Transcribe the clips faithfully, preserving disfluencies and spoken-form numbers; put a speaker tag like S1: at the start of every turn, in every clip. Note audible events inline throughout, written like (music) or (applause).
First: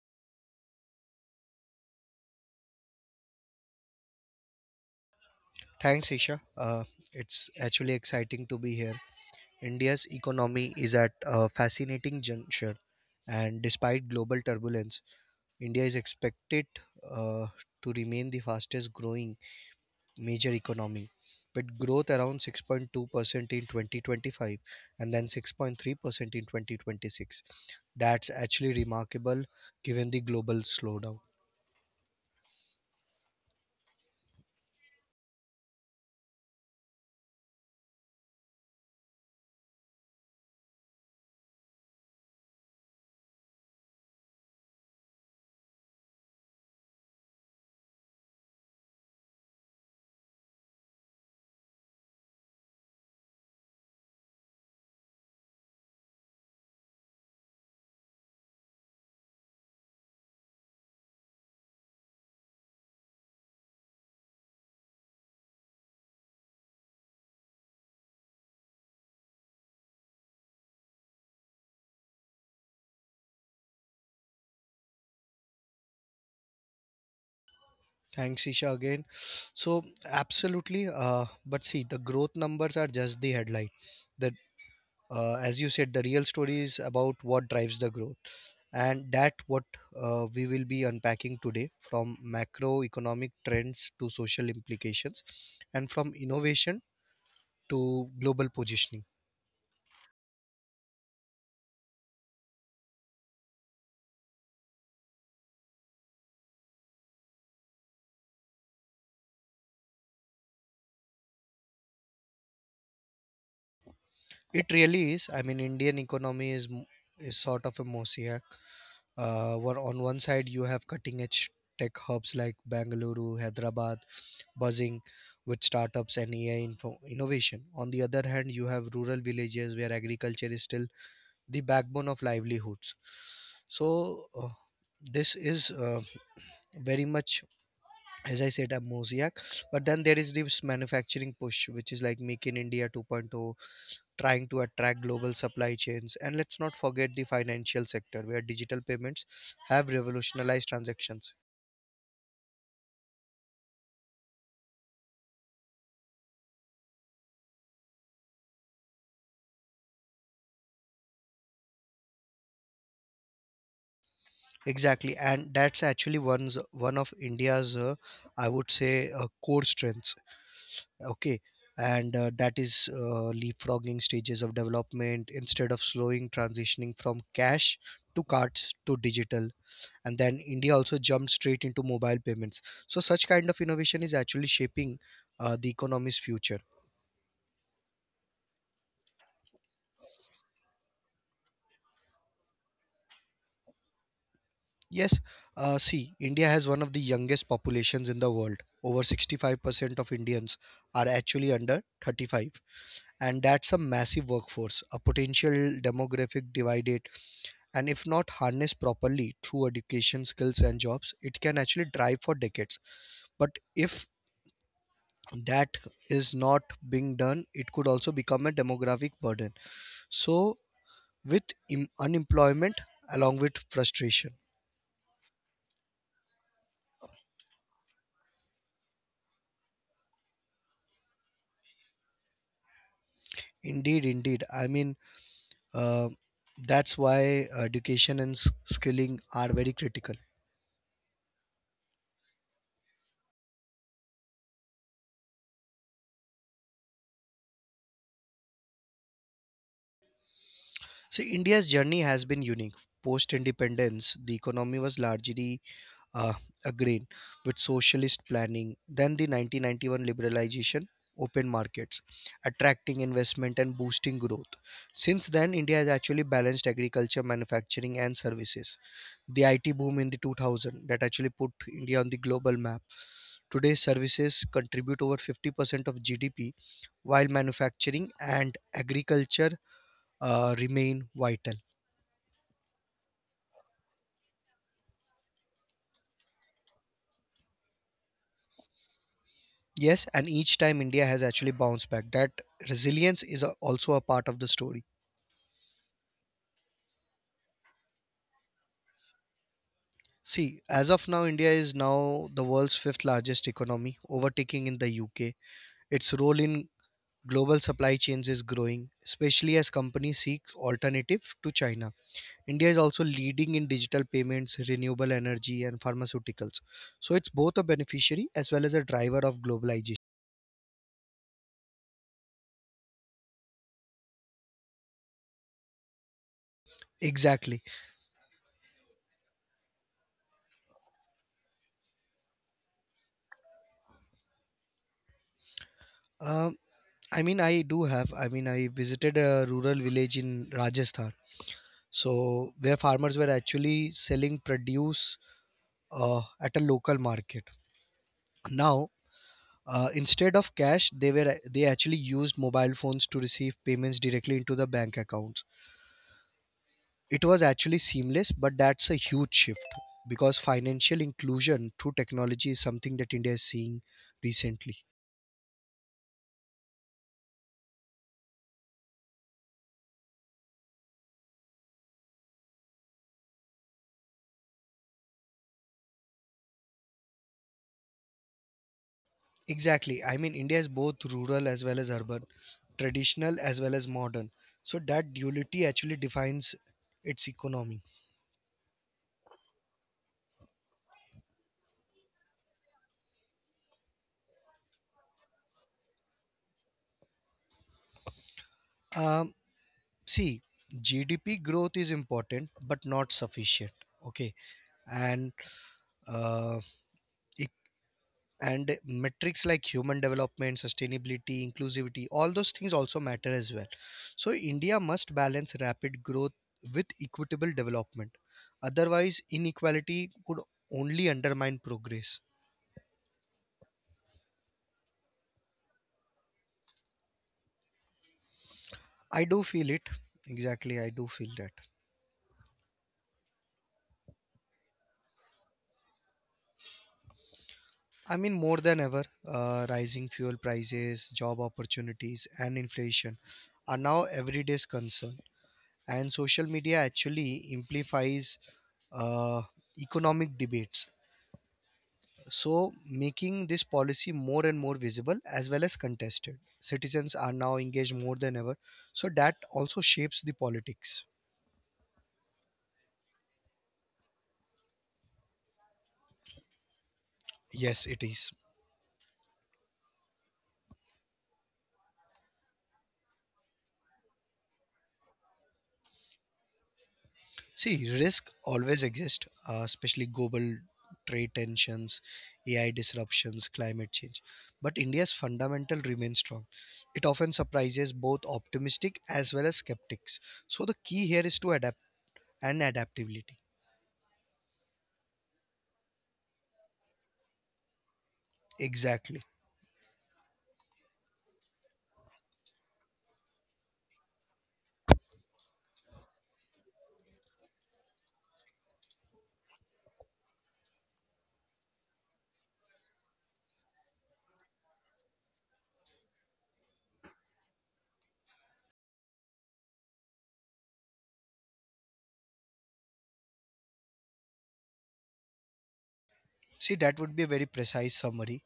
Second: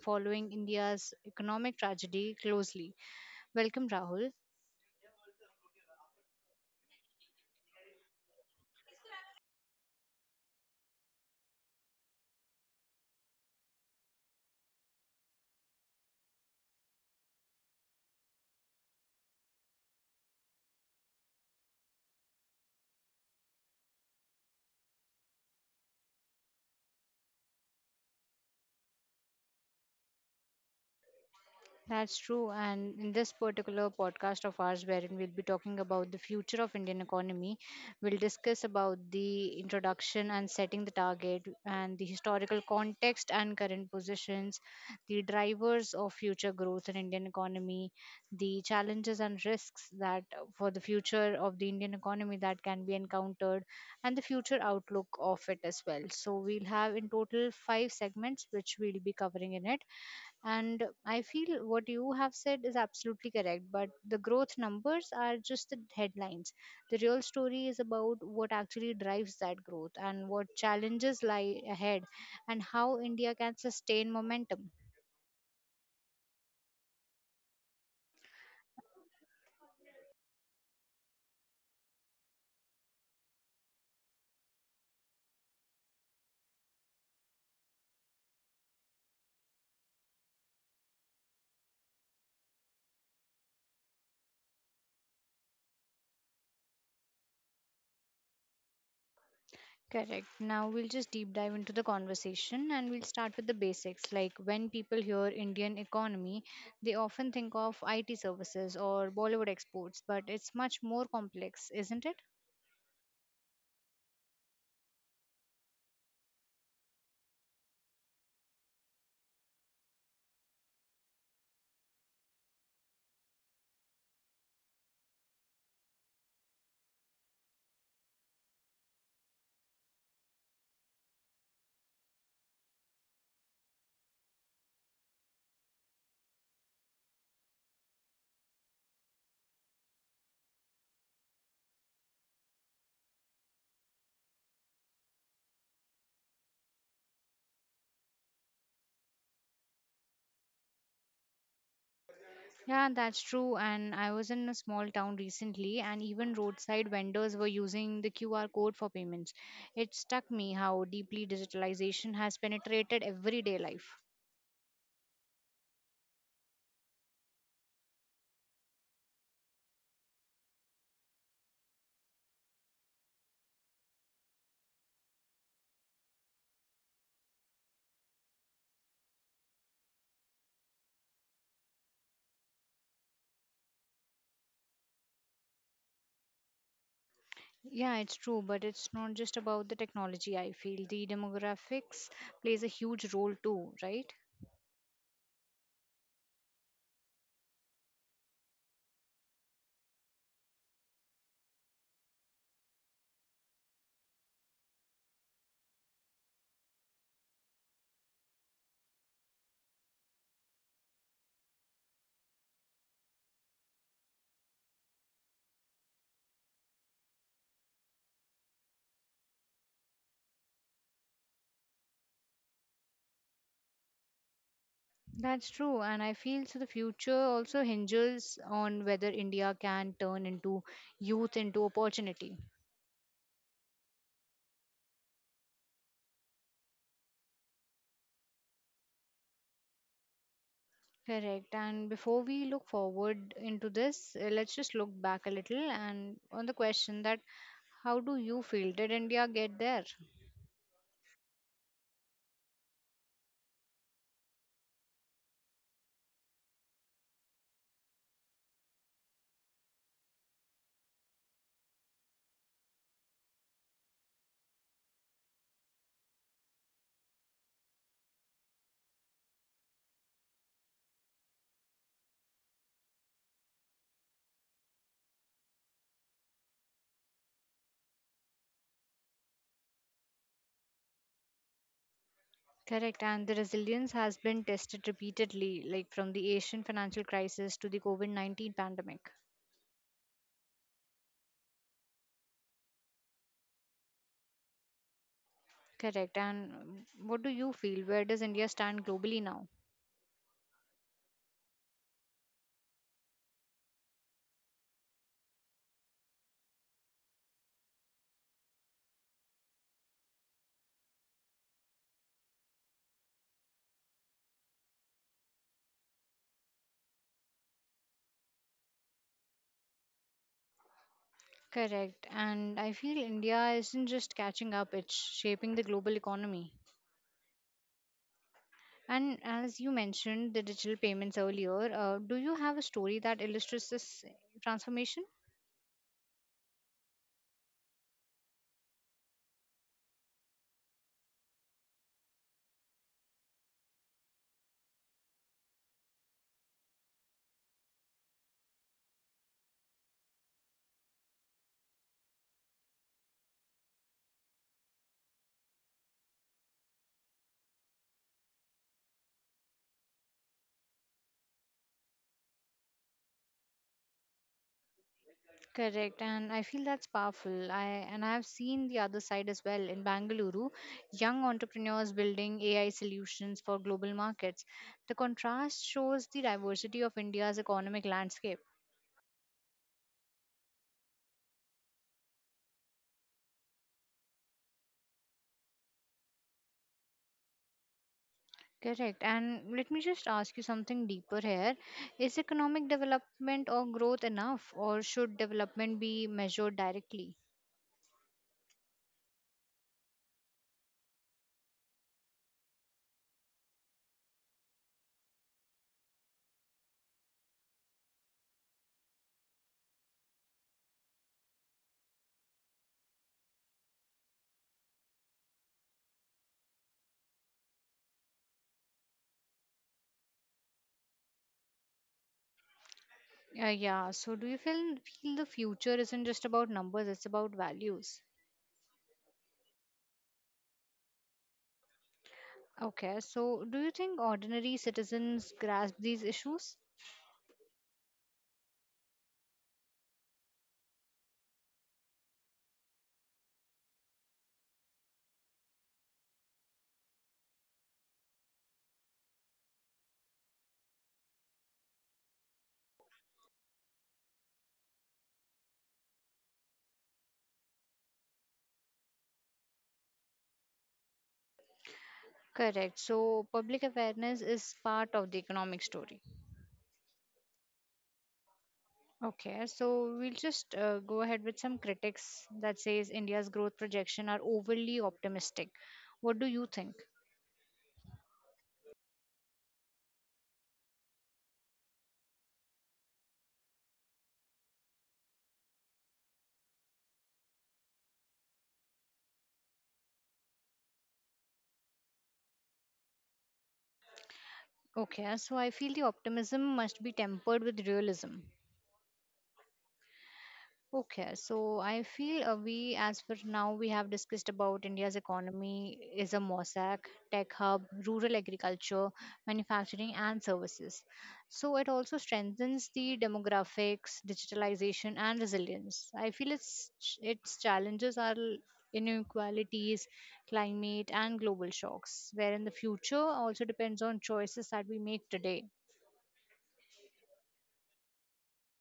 S1: following India's economic tragedy closely. Welcome, Rahul.
S2: Thanks, Isha. Uh, it's actually exciting to be here. India's economy is at a fascinating juncture, and despite global turbulence, India is expected uh, to remain the fastest growing major economy, with growth around six point two percent in twenty twenty-five and then six point three percent in twenty twenty-six. That's actually remarkable given the global slowdown.
S1: That's true. And in this particular podcast of ours, wherein we'll be talking about the future of Indian economy, we'll discuss about the introduction and setting the target and the historical context and current positions, the drivers of future growth in Indian economy, the challenges and risks that uh, for the future of the Indian economy that can be encountered, and the future outlook of it as well. So we'll have in total five segments which we'll be covering in it and I feel what you have said is absolutely correct, but the growth numbers are just the headlines. The real story is about what actually drives that growth and what challenges lie ahead and how India can sustain momentum.
S2: Thanks, Isha, again. So, Absolutely. Uh, but see, the growth numbers are just the headline. That, uh, as you said, the real story is about what drives the growth, and that what uh, we will be unpacking today, from macroeconomic trends to social implications, and from innovation to global positioning.
S1: Correct. Now we'll just deep dive into the conversation and we'll start with the basics. Like when people hear Indian economy, they often think of I T services or Bollywood exports, but it's much more complex, isn't it?
S2: It really is. I mean, Indian economy is m- is sort of a mosaic. Uh, where on one side you have cutting edge tech hubs like Bangalore, Hyderabad, buzzing with startups and A I info- innovation. On the other hand, you have rural villages where agriculture is still the backbone of livelihoods. So, uh, this is uh, very much, as I said, a mosaic. But then there is this manufacturing push, which is like Make in India 2.0, trying to attract global supply chains. And let's not forget the financial sector, where digital payments have revolutionized transactions.
S1: Yeah, that's true. And I was in a small town recently, and even roadside vendors were using the Q R code for payments. It struck me how deeply digitalization has penetrated everyday life.
S2: Exactly, and that's actually one's one of India's, uh, I would say, uh, core strengths. Okay, and uh, that is uh, leapfrogging stages of development instead of slowing transitioning from cash to cards to digital. And then India also jumped straight into mobile payments. So such kind of innovation is actually shaping uh, the economy's future.
S1: Yeah, it's true, but it's not just about the technology, I feel. The demographics plays a huge role too, right?
S2: Yes, uh, see, India has one of the youngest populations in the world. Over sixty-five percent of Indians are actually under thirty-five, and that's a massive workforce, a potential demographic divide it. And if not harnessed properly through education, skills, and jobs, it can actually drive for decades. But if that is not being done, it could also become a demographic burden. So, with im- unemployment along with frustration.
S1: That's true, and I feel so the future also hinges on whether India can turn into youth into opportunity.
S2: Indeed, indeed. I mean, uh, that's why education and s- skilling are very critical.
S1: Correct. And before we look forward into this, uh, let's just look back a little and on the question that how do you feel? Did India get there?
S2: So, India's journey has been unique. Post independence, the economy was largely uh, agreeing with socialist planning, then the nineteen ninety-one liberalization, open markets, attracting investment and boosting growth. Since then, India has actually balanced agriculture, manufacturing, and services. The I T boom in the two thousand that actually put India on the global map. Today, services contribute over fifty percent of G D P, while manufacturing and agriculture uh, remain vital.
S1: Correct. And the resilience has been tested repeatedly, like from the Asian financial crisis to the COVID nineteen pandemic.
S2: Yes, and each time India has actually bounced back. That resilience is a, also a part of the story.
S1: Correct. And um, what do you feel? Where does India stand globally now?
S2: See, as of now, India is now the world's fifth largest economy, overtaking in the U K. Its role in global supply chains is growing, especially as companies seek alternative to China. India is also leading in digital payments, renewable energy, and pharmaceuticals. So it's both a beneficiary as well as a driver of globalization.
S1: Correct. And I feel India isn't just catching up, it's shaping the global economy.
S2: Exactly.
S1: And as you mentioned the digital payments earlier, uh, do you have a story that illustrates this transformation?
S2: Um, I mean, I do have. I mean, I visited a rural village in Rajasthan so where farmers were actually selling produce uh, at a local market now, uh, instead of cash they were they actually used mobile phones to receive payments directly into the bank accounts. It was actually seamless, but that's a huge shift, because financial inclusion through technology is something that India is seeing recently.
S1: Correct, and I feel that's powerful. I and I have seen the other side as well in Bangalore, young entrepreneurs building A I solutions for global markets. The contrast shows the diversity of India's economic landscape.
S2: Exactly. I mean, India is both rural as well as urban, traditional as well as modern. So that duality actually defines its economy.
S1: Correct, and let me just ask you something deeper here. Is economic development or growth enough, or should development be measured directly?
S2: um, See, GDP growth is important but not sufficient. Okay, and uh, it- and metrics like human development, sustainability, inclusivity, all those things also matter as well. So India must balance rapid growth with equitable development, otherwise inequality could only undermine progress.
S1: Uh, yeah. So, do you feel feel the future isn't just about numbers, it's about values?
S2: I do feel it. Exactly, I do feel that.
S1: Okay. So, do you think ordinary citizens grasp these issues?
S2: I mean, more than ever, uh, rising fuel prices, job opportunities, and inflation are now everyday's concern. And social media actually amplifies uh, economic debates, so making this policy more and more visible as well as contested. Citizens are now engaged more than ever, so that also shapes the politics.
S1: Correct. So, public awareness is part of the economic story.
S2: Yes, it is.
S1: Okay. So, we'll just uh, go ahead with some critics that says India's growth projection are overly optimistic. What do you think?
S2: See, risk always exists, uh, especially global trade tensions, A I disruptions, climate change. But India's fundamental remains strong. It often surprises both optimistic as well as skeptics. So the key here is to adapt and adaptability.
S1: Okay. So, I feel the optimism must be tempered with realism.
S2: Exactly.
S1: Okay, so I feel uh, we, as for now, we have discussed about India's economy is a mosaic, tech hub, rural agriculture, manufacturing, and services. So it also strengthens the demographics, digitalization, and resilience. I feel its its challenges are l- inequalities, climate, and global shocks, where in the future also depends on choices that we make today.
S2: See, that would be a very precise summary.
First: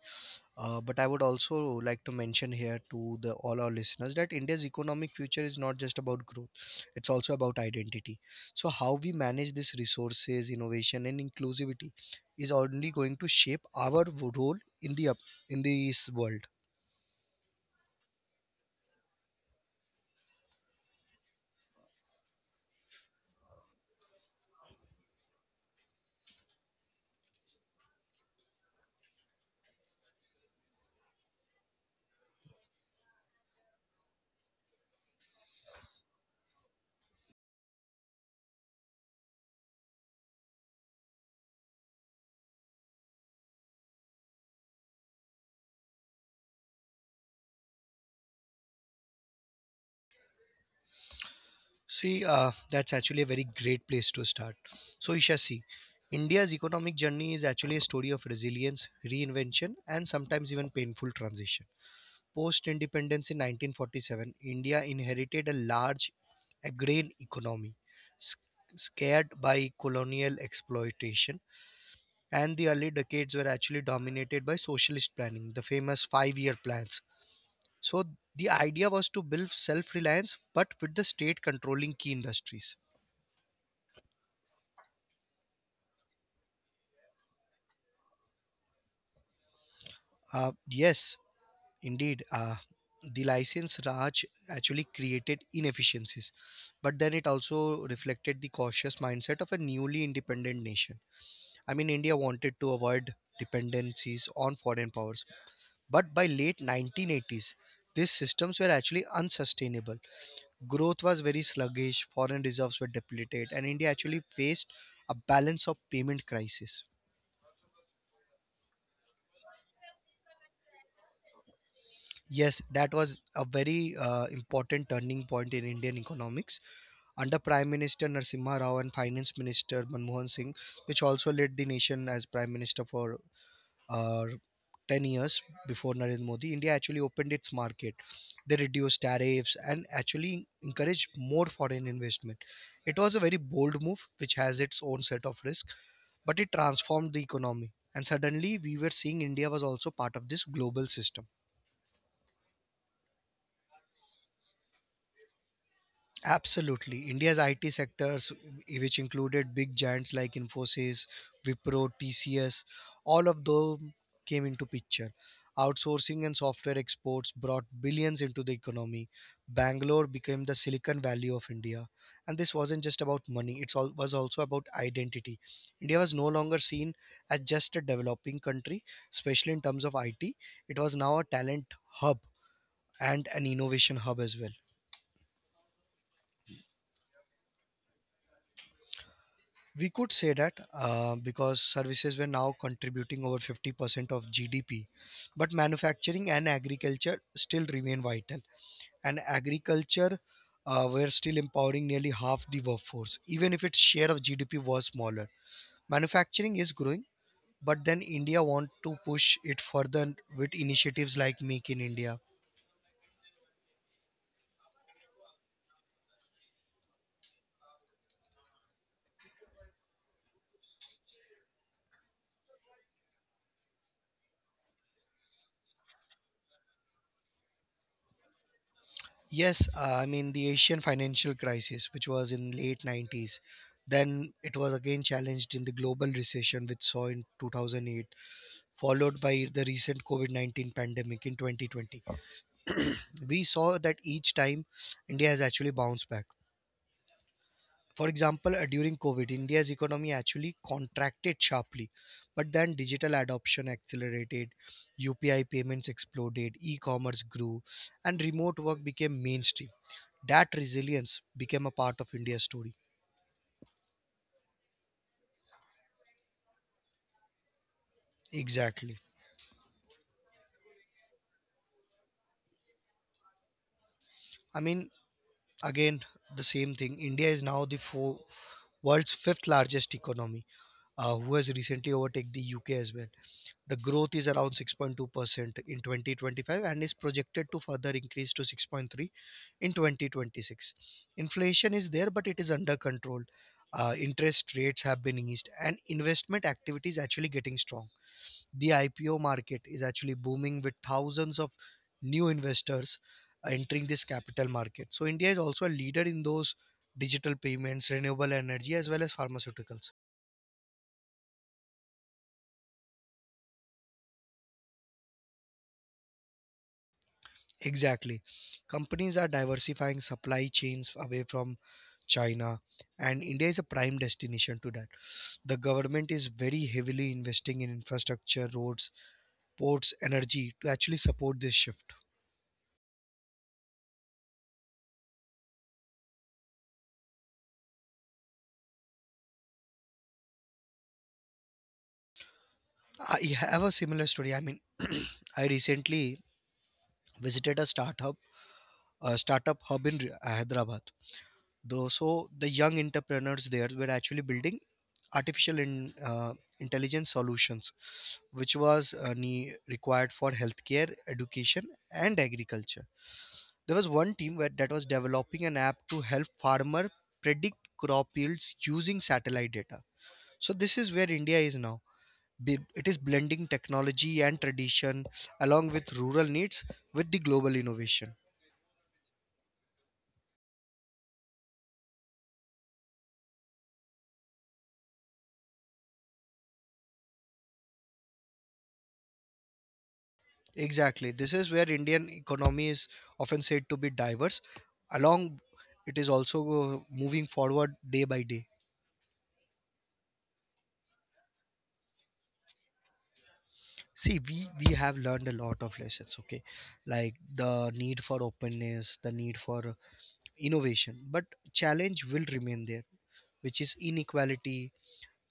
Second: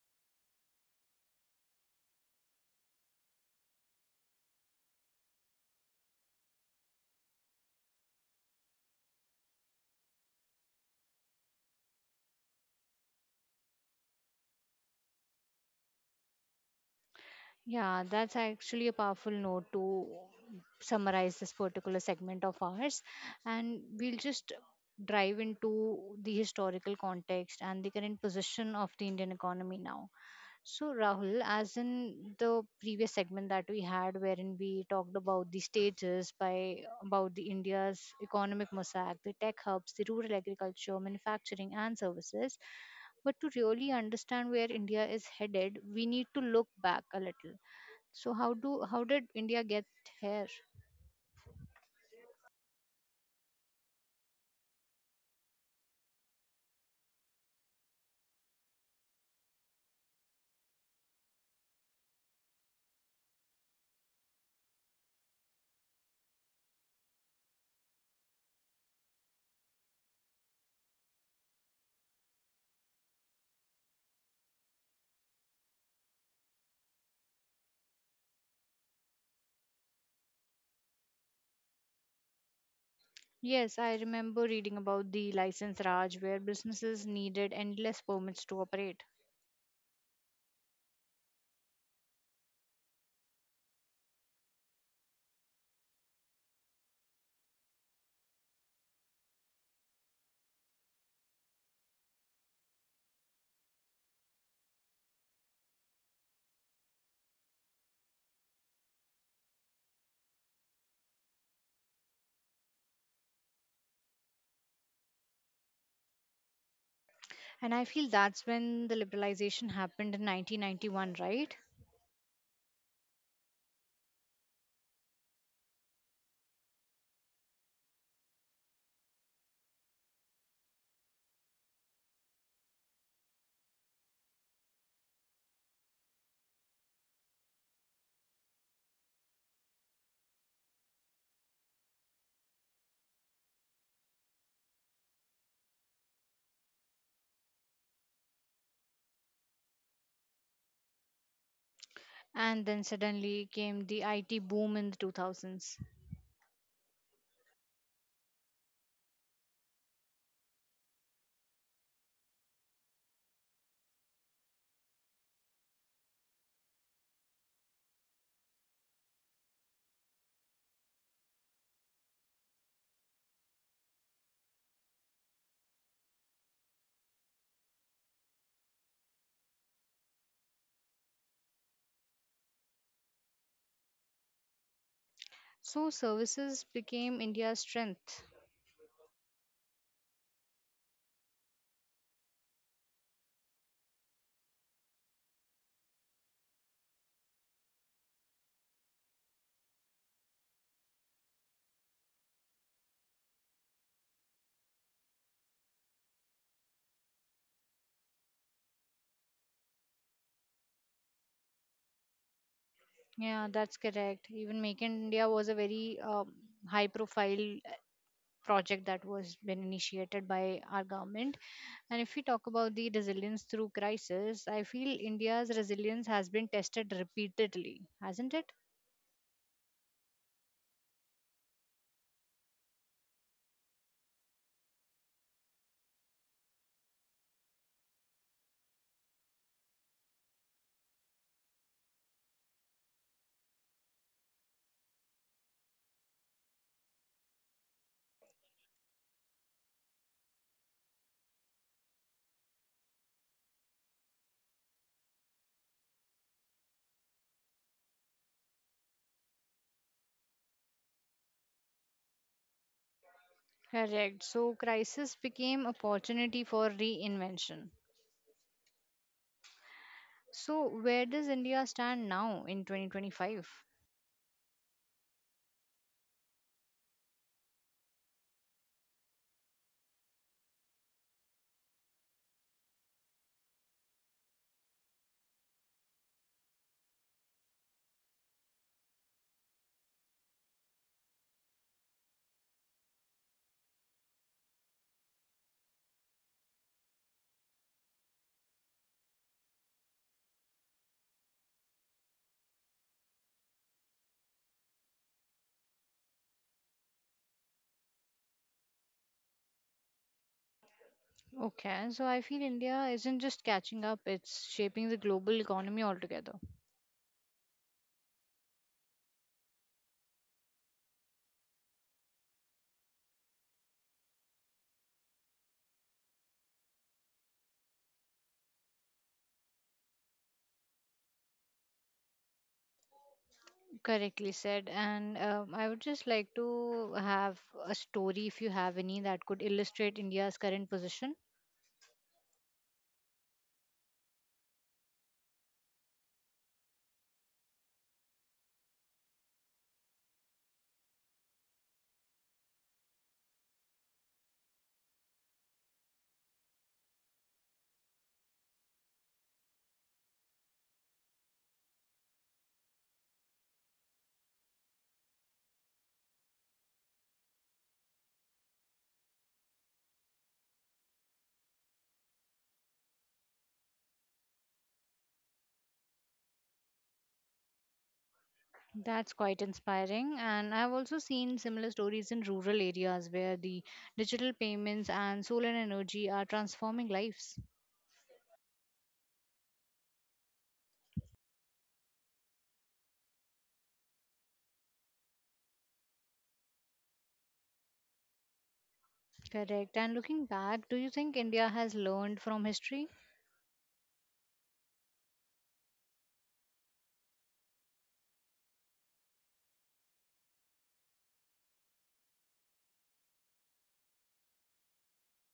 S2: Uh, but I would also like to mention here to the all our listeners that India's economic future is not just about growth; it's also about identity. So how we manage these resources, innovation, and inclusivity is only going to shape our w- role in the up in this world.
S1: Yeah, that's actually a powerful note to summarize this particular segment of ours. And we'll just drive into the historical context and the current position of the Indian economy now. So, Rahul, as in the previous segment that we had, wherein we talked about the stages by about the India's economic mosaic, the tech hubs, the rural agriculture, manufacturing, and services. But to really understand where India is headed, we need to look back a little so how do how did India get here?
S2: See, uh, that's actually a very great place to start. So Isha, see, India's economic journey is actually a story of resilience, reinvention, and sometimes even painful transition. Post independence in nineteen forty-seven, India inherited a large agrarian economy, sc- scared by colonial exploitation, and the early decades were actually dominated by socialist planning, the famous five year plans. So, the idea was to build self reliance but with the state controlling key industries.
S1: Yes, I remember reading about the license Raj where businesses needed endless permits to operate.
S2: Uh, yes, indeed. Uh, the license Raj actually created inefficiencies, but then it also reflected the cautious mindset of a newly independent nation. I mean, India wanted to avoid dependencies on foreign powers, but by late nineteen eighties, these systems were actually unsustainable. Growth was very sluggish, foreign reserves were depleted, and India actually faced a balance of payment crisis.
S1: And I feel that's when the liberalization happened in nineteen ninety-one, right?
S2: Yes, that was a very uh, important turning point in Indian economics. Under Prime Minister Narsimha Rao and Finance Minister Manmohan Singh, which also led the nation as Prime Minister for uh, ten years before Narendra Modi, India actually opened its market. They reduced tariffs and actually encouraged more foreign investment. It was a very bold move, which has its own set of risks, but it transformed the economy. And suddenly, we were seeing India was also part of this global system.
S1: And then suddenly came the I T boom in the two thousands.
S2: Absolutely. India's I T sectors, w- which included big giants like Infosys, Wipro, T C S, all of them came into picture. Outsourcing and software exports brought billions into the economy. Bangalore became the Silicon Valley of India. And this wasn't just about money, it all, was also about identity. India was no longer seen as just a developing country, especially in terms of I T. It was now a talent hub and an innovation hub as well.
S1: So services became India's strength.
S2: We could say that uh, because services were now contributing over fifty percent of G D P, but manufacturing and agriculture still remain vital. And agriculture uh, were still empowering nearly half the workforce, even if its share of G D P was smaller. Manufacturing is growing, but then India want to push it further with initiatives like Make in India.
S1: Yeah, that's correct. Even Make in India was a very um, high profile project that was been initiated by our government. And if we talk about the resilience through crisis, I feel India's resilience has been tested repeatedly, hasn't it?
S2: Yes, uh, I mean the Asian financial crisis, which was in late nineties. Then it was again challenged in the global recession, which saw in two thousand eight, followed by the recent COVID nineteen pandemic in twenty twenty. We saw that each time India has actually bounced back. For example, uh, during COVID, India's economy actually contracted sharply, but then digital adoption accelerated, U P I payments exploded, e commerce grew, and remote work became mainstream. That resilience became a part of India's story.
S1: Correct. So, crisis became opportunity for reinvention.
S2: Exactly.
S1: So, where does India stand now in twenty twenty-five?
S2: I mean, again, the same thing. India is now the four, world's fifth largest economy, uh, who has recently overtaken the U K as well. The growth is around six point two percent in twenty twenty-five and is projected to further increase to six point three in twenty twenty-six. Inflation is there, but it is under control. Uh, interest rates have been eased, and investment activity is actually getting strong. The I P O market is actually booming with thousands of new investors entering this capital market. So India is also a leader in those digital payments, renewable energy, as well as pharmaceuticals.
S1: Okay, so I feel India isn't just catching up, it's shaping the global economy altogether.
S2: Exactly. Companies are diversifying supply chains away from China, and India is a prime destination to that. The government is very heavily investing in infrastructure, roads, ports, energy to actually support this shift.
S1: Correctly said. And um, I would just like to have a story, if you have any, that could illustrate India's current position.
S2: I have a similar story. I mean, (clears throat) I recently visited a startup a startup hub in Re- Hyderabad. Though so the young entrepreneurs there were actually building artificial in, uh, intelligence solutions, which was uh, ne- required for healthcare, education, and agriculture. There was one team where, that was developing an app to help farmer predict crop yields using satellite data. So this is where India is now. Be- It is blending technology and tradition along with rural needs with the global innovation.
S1: That's quite inspiring. And I've also seen similar stories in rural areas where the digital payments and solar energy are transforming lives.
S2: Exactly. This is where Indian economy is often said to be diverse. Along, it is also uh, moving forward day by day.
S1: Correct. And looking back, do you think India has learned from history?
S2: See, we we have learned a lot of lessons. Okay, like the need for openness, the need for innovation, but challenge will remain there, which is inequality,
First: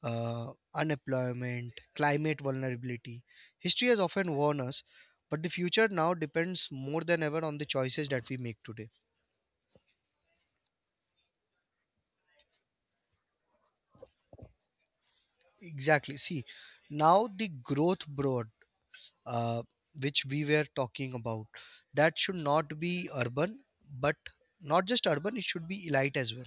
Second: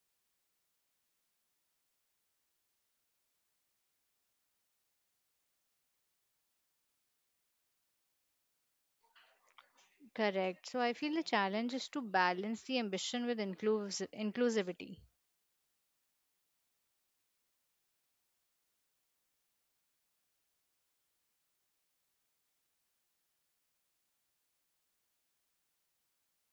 S2: uh, unemployment, climate vulnerability. History has often warned us, but the future now depends more than ever on the choices that we make today.
S1: Correct. So I feel the challenge is to balance the ambition with inclus- inclusivity.
S2: Exactly. See, now the growth broad, uh, which we were talking about, that should not be urban, but not just urban, it should be elite as well.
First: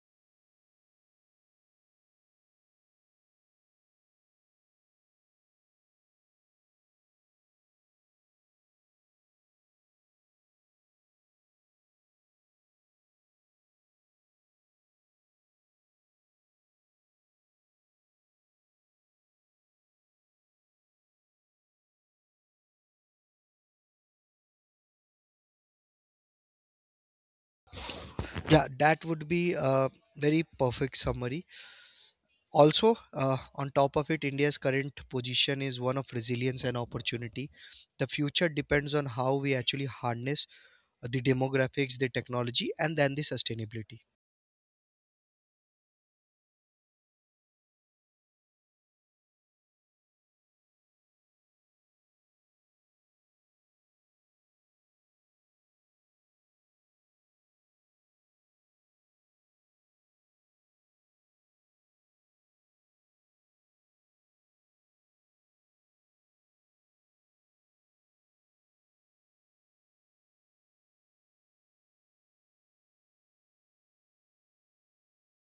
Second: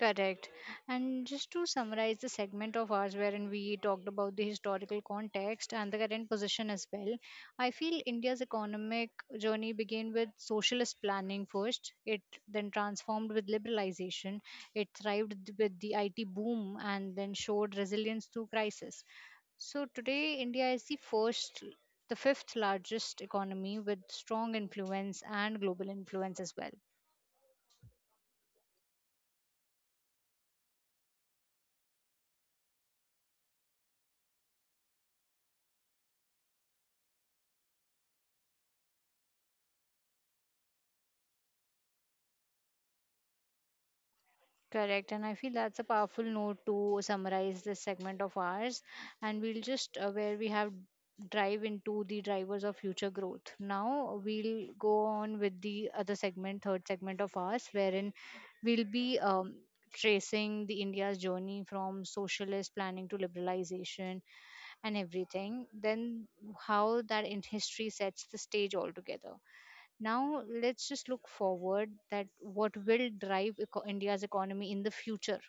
S1: Correct. And just to summarize the segment of ours wherein we talked about the historical context and the current position as well, I feel India's economic journey began with socialist planning first. It then transformed with liberalization. It thrived with the I T boom and then showed resilience through crisis. So today, India is the first, the fifth largest economy with strong influence and global influence as well.
S2: Yeah, that would be a very perfect summary. Also, uh, on top of it, India's current position is one of resilience and opportunity. The future depends on how we actually harness the demographics, the technology, and then the sustainability.
S1: Correct, and I feel that's a powerful note to summarize this segment of ours. And we'll just uh, where we have drive into the drivers of future growth. Now we'll go on with the other segment, third segment of ours, wherein we'll be um, tracing the India's journey from socialist planning to liberalization and everything. Then how that in history sets the stage altogether now let's just look forward that what will drive eco- india's economy in the future.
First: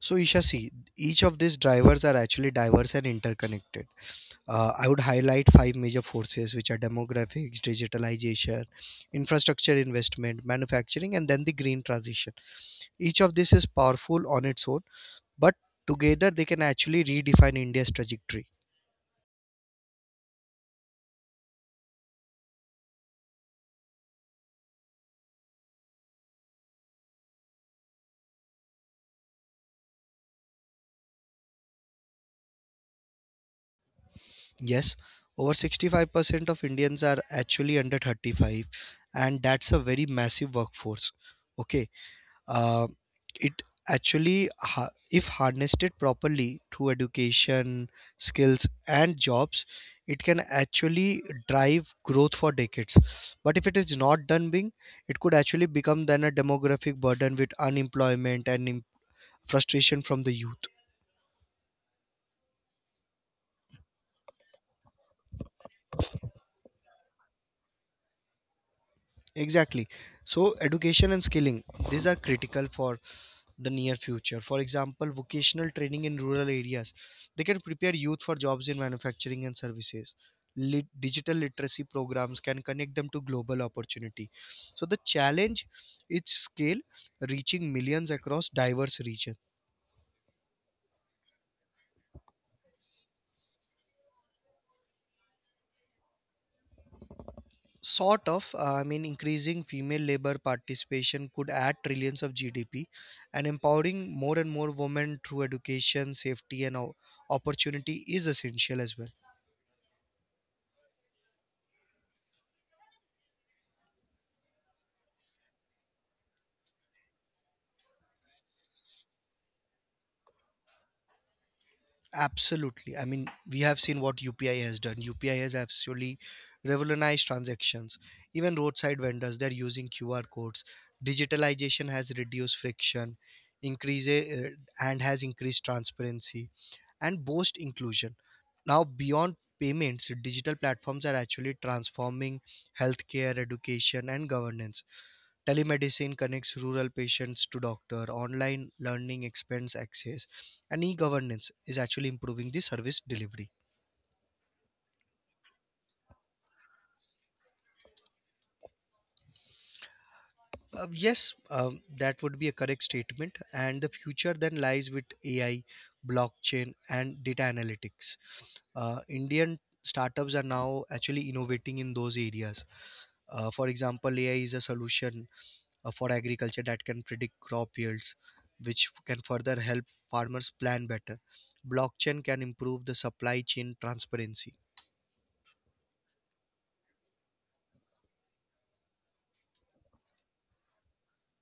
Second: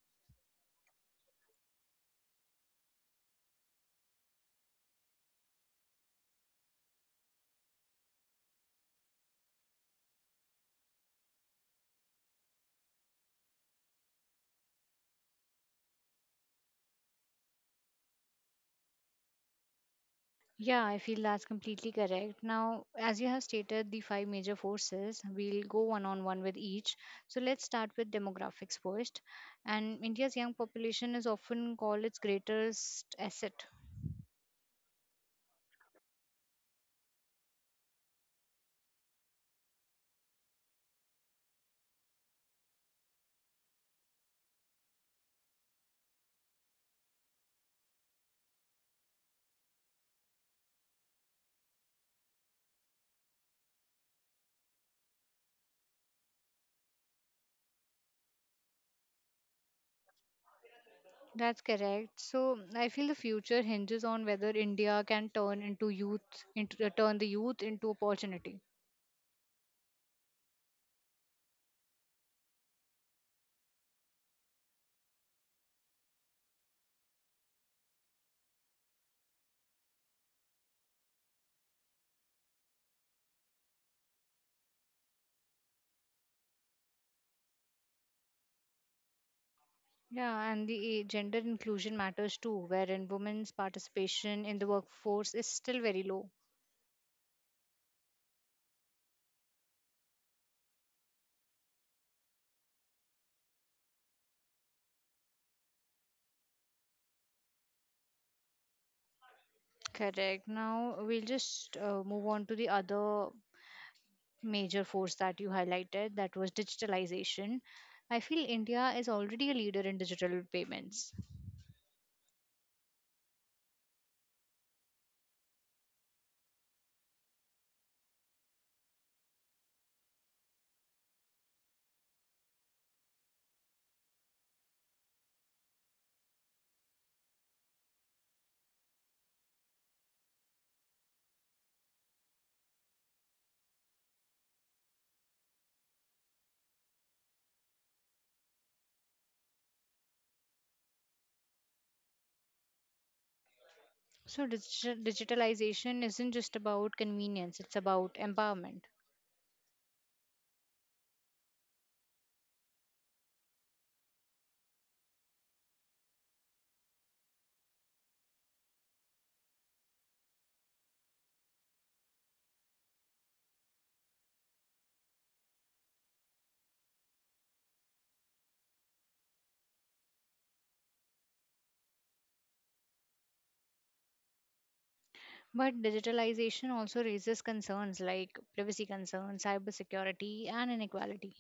S2: So, Isha, see, each of these drivers are actually diverse and interconnected. Uh, I would highlight five major forces, which are demographics, digitalization, infrastructure investment, manufacturing, and then the green transition. Each of this is powerful on its own, but together they can actually redefine India's trajectory.
S1: Yeah, I feel that's completely correct. Now, as you have stated, the five major forces, we'll go one on one with each. So let's start with demographics first. And India's young population is often called its greatest asset.
S2: Yes, over sixty-five percent of Indians are actually under thirty-five, and that's a very massive workforce. Okay, uh, it actually ha- if harnessed properly through education skills and jobs it can actually drive growth for decades, but if it is not done being it could actually become then a demographic burden with unemployment and im- frustration from the youth.
S1: That's correct. So I feel the future hinges on whether India can turn into youth, into, turn the youth into opportunity.
S2: Exactly. So education and skilling, these are critical for the near future. For example, vocational training in rural areas. They can prepare youth for jobs in manufacturing and services. Lit- digital literacy programs can connect them to global opportunity. So the challenge is scale, reaching millions across diverse regions.
S1: Yeah, and the gender inclusion matters too, wherein women's participation in the workforce is still very low.
S2: Sort of, uh, I mean, increasing female labor participation could add trillions of G D P, and empowering more and more women through education, safety, and o- opportunity is essential as well.
S1: Correct. Now we'll just uh, move on to the other major force that you highlighted, that was digitalization. I feel India is already a leader in digital payments.
S2: Absolutely. I mean, we have seen what U P I has done. U P I has actually revolutionized transactions. Even roadside vendors, they're using Q R codes. Digitalization has reduced friction, increase uh, and has increased transparency and boost inclusion. Now, beyond payments, digital platforms are actually transforming healthcare, education, and governance. Telemedicine connects rural patients to doctor. Online learning expands access, and e-governance is actually improving the service delivery.
S1: So digital, digitalization isn't just about convenience, it's about empowerment.
S2: Uh, yes, um, that would be a correct statement. And the future then lies with A I, blockchain, and data analytics. Uh, Indian startups are now actually innovating in those areas. Uh, for example, A I is a solution uh, for agriculture that can predict crop yields, which can further help farmers plan better. Blockchain can improve the supply chain transparency.
S1: But digitalization also raises concerns like privacy concerns, cybersecurity, and inequality.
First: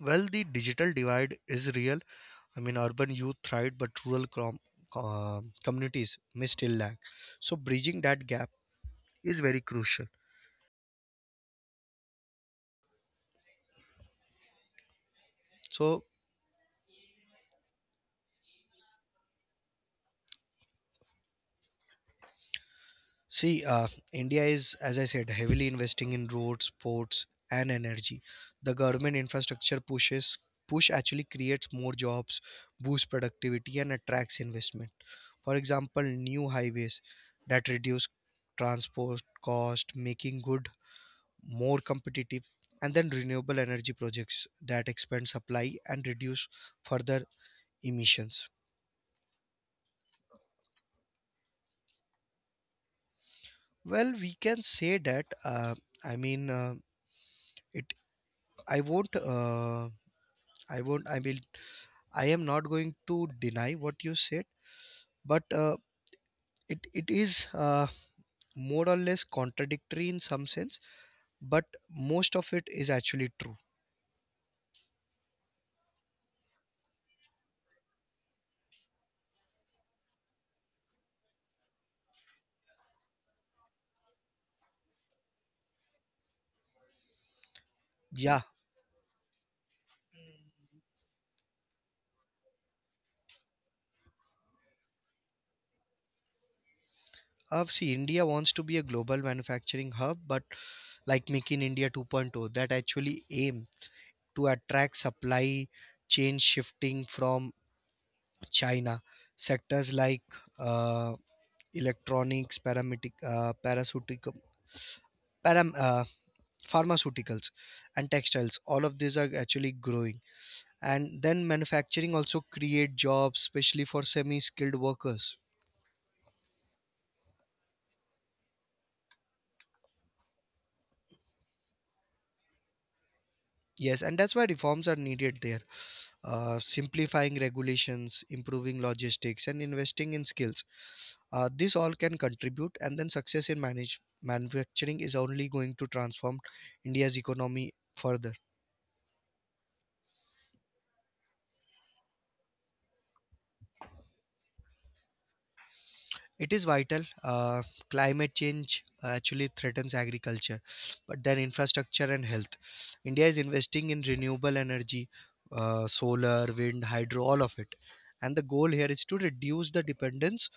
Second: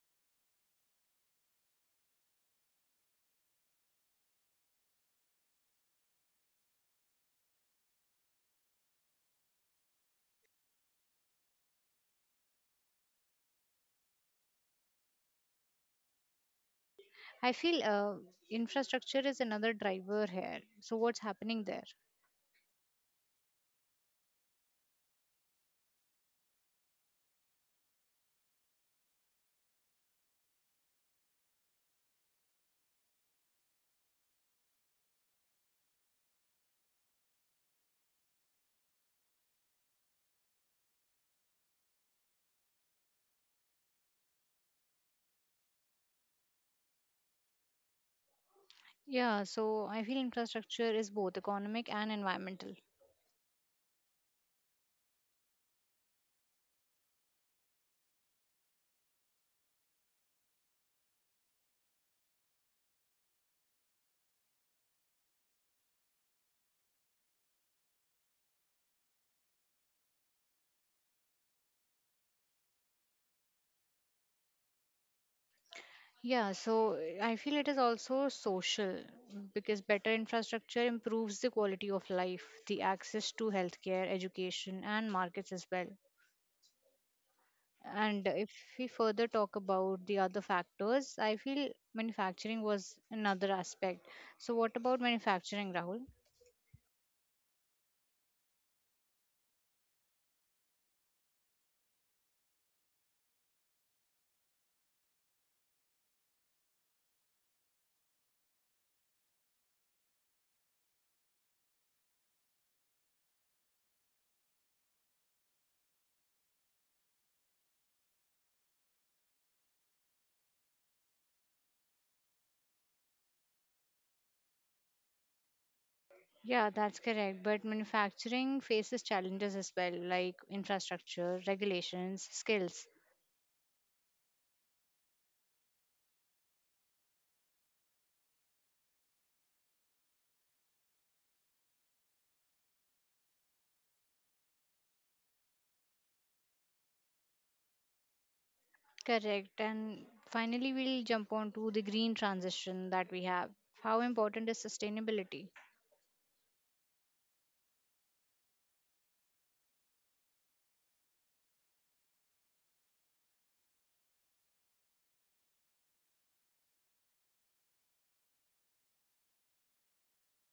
S2: Well, the digital divide is real. I mean, urban youth thrive, but rural com- com- communities may still lag. So, bridging that gap is very crucial. So,
S1: I feel uh, infrastructure is another driver here. So, what's happening there?
S2: see, uh, India is, as I said, heavily investing in roads, ports, and energy. The government infrastructure pushes push actually creates more jobs, boosts productivity, and attracts investment. For example, new highways that reduce transport cost, making good more competitive, and then renewable energy projects that expand supply and reduce further emissions.
S1: Yeah, so I feel infrastructure is both economic and environmental.
S2: Well, we can say that. Uh, I mean, uh, it. I won't. Uh, I won't. I will. I am not going to deny what you said, but uh, it it is uh, more or less contradictory in some sense. But most of it is actually true.
S1: Yeah, so I feel it is also social because better infrastructure improves the quality of life, the access to healthcare, education, and markets as well. And
S2: Yeah.
S1: if we further talk about the other factors, I feel manufacturing was another aspect. So, what about manufacturing, Rahul?
S2: Uh, see, India wants to be a global manufacturing hub, but like Make in India 2.0, that actually aim to attract supply chain shifting from China. Sectors like uh, electronics, paramedic, uh, parasutic, param, uh, pharmaceuticals and textiles, all of these are actually growing, and then manufacturing also create jobs, especially for semi skilled workers.
S1: Yeah, that's correct. But manufacturing faces challenges as well, like infrastructure, regulations, skills.
S2: Yes, and that's why reforms are needed there. Uh, simplifying regulations, improving logistics, and investing in skills, uh, this all can contribute, and then success in manage- manufacturing is only going to transform india's economy further.
S1: Correct. And finally, we'll jump on to the green transition that we have. How important is sustainability?
S2: It is vital. Uh, climate change actually threatens agriculture, but then infrastructure and health. India is investing in renewable energy, uh, solar, wind, hydro, all of it. And the goal here is to reduce the dependence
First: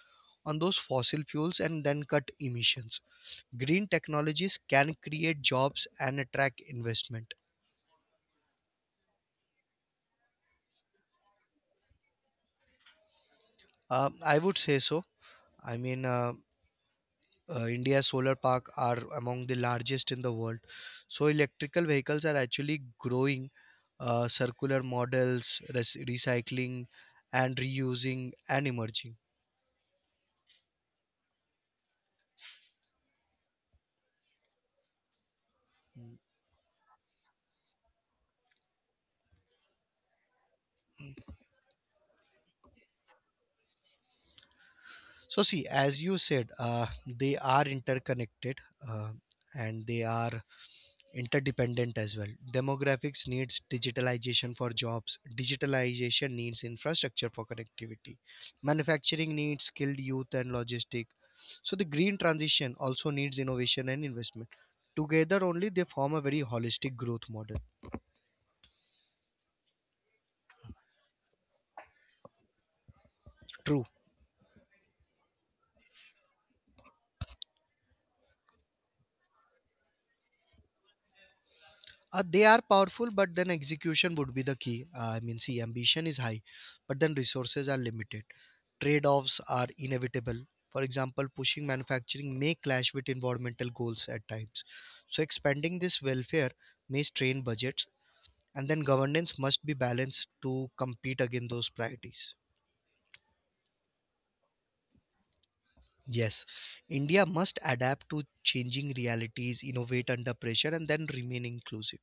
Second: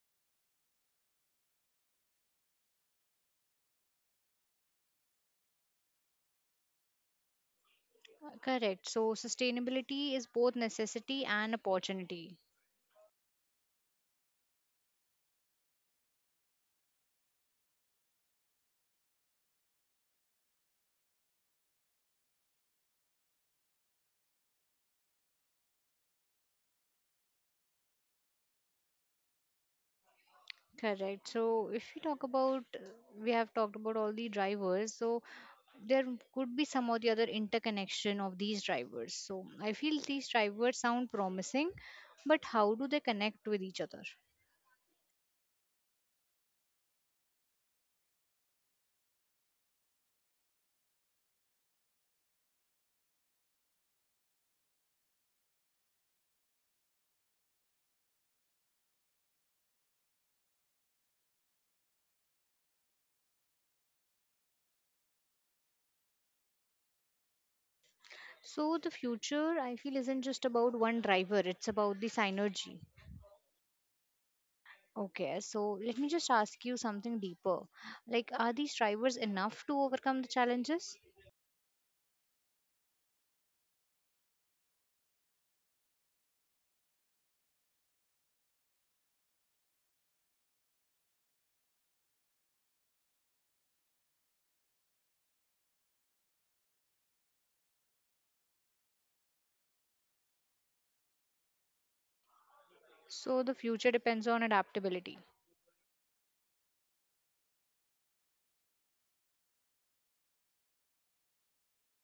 S2: on those fossil fuels and then cut emissions. Green technologies can create jobs and attract investment.
S1: Uh, Correct. So, sustainability is both necessity and opportunity.
S2: Um, I would say so. I mean, uh, uh, India's solar park are among the largest in the world. So electrical vehicles are actually growing, uh, circular models, res- recycling, and reusing and emerging.
S1: Correct. So, if we talk about, we have talked about all the drivers. So, there could be some or the other interconnection of these drivers. So I feel these drivers sound promising, but how do they connect with each other?
S2: So see, as you said, uh, they are interconnected uh, and they are interdependent as well. Demographics needs digitalization for jobs, digitalization needs infrastructure for connectivity, manufacturing needs skilled youth and logistic. So the green transition also needs innovation and investment. Together only they form a very holistic growth model.
S1: So the future, I feel, isn't just about one driver, it's about the synergy.
S2: True.
S1: Okay, so let me just ask you something deeper. Like, are these drivers enough to overcome the challenges?
S2: Uh, they are powerful, but then execution would be the key. Uh, I mean, see, ambition is high, but then resources are limited. Trade offs are inevitable. For example, pushing manufacturing may clash with environmental goals at times. So, expanding this welfare may strain budgets, and then governance must be balanced to compete against those priorities.
S1: So the future depends on adaptability.
S2: Yes, India must adapt to changing realities, innovate under pressure, and then remain inclusive.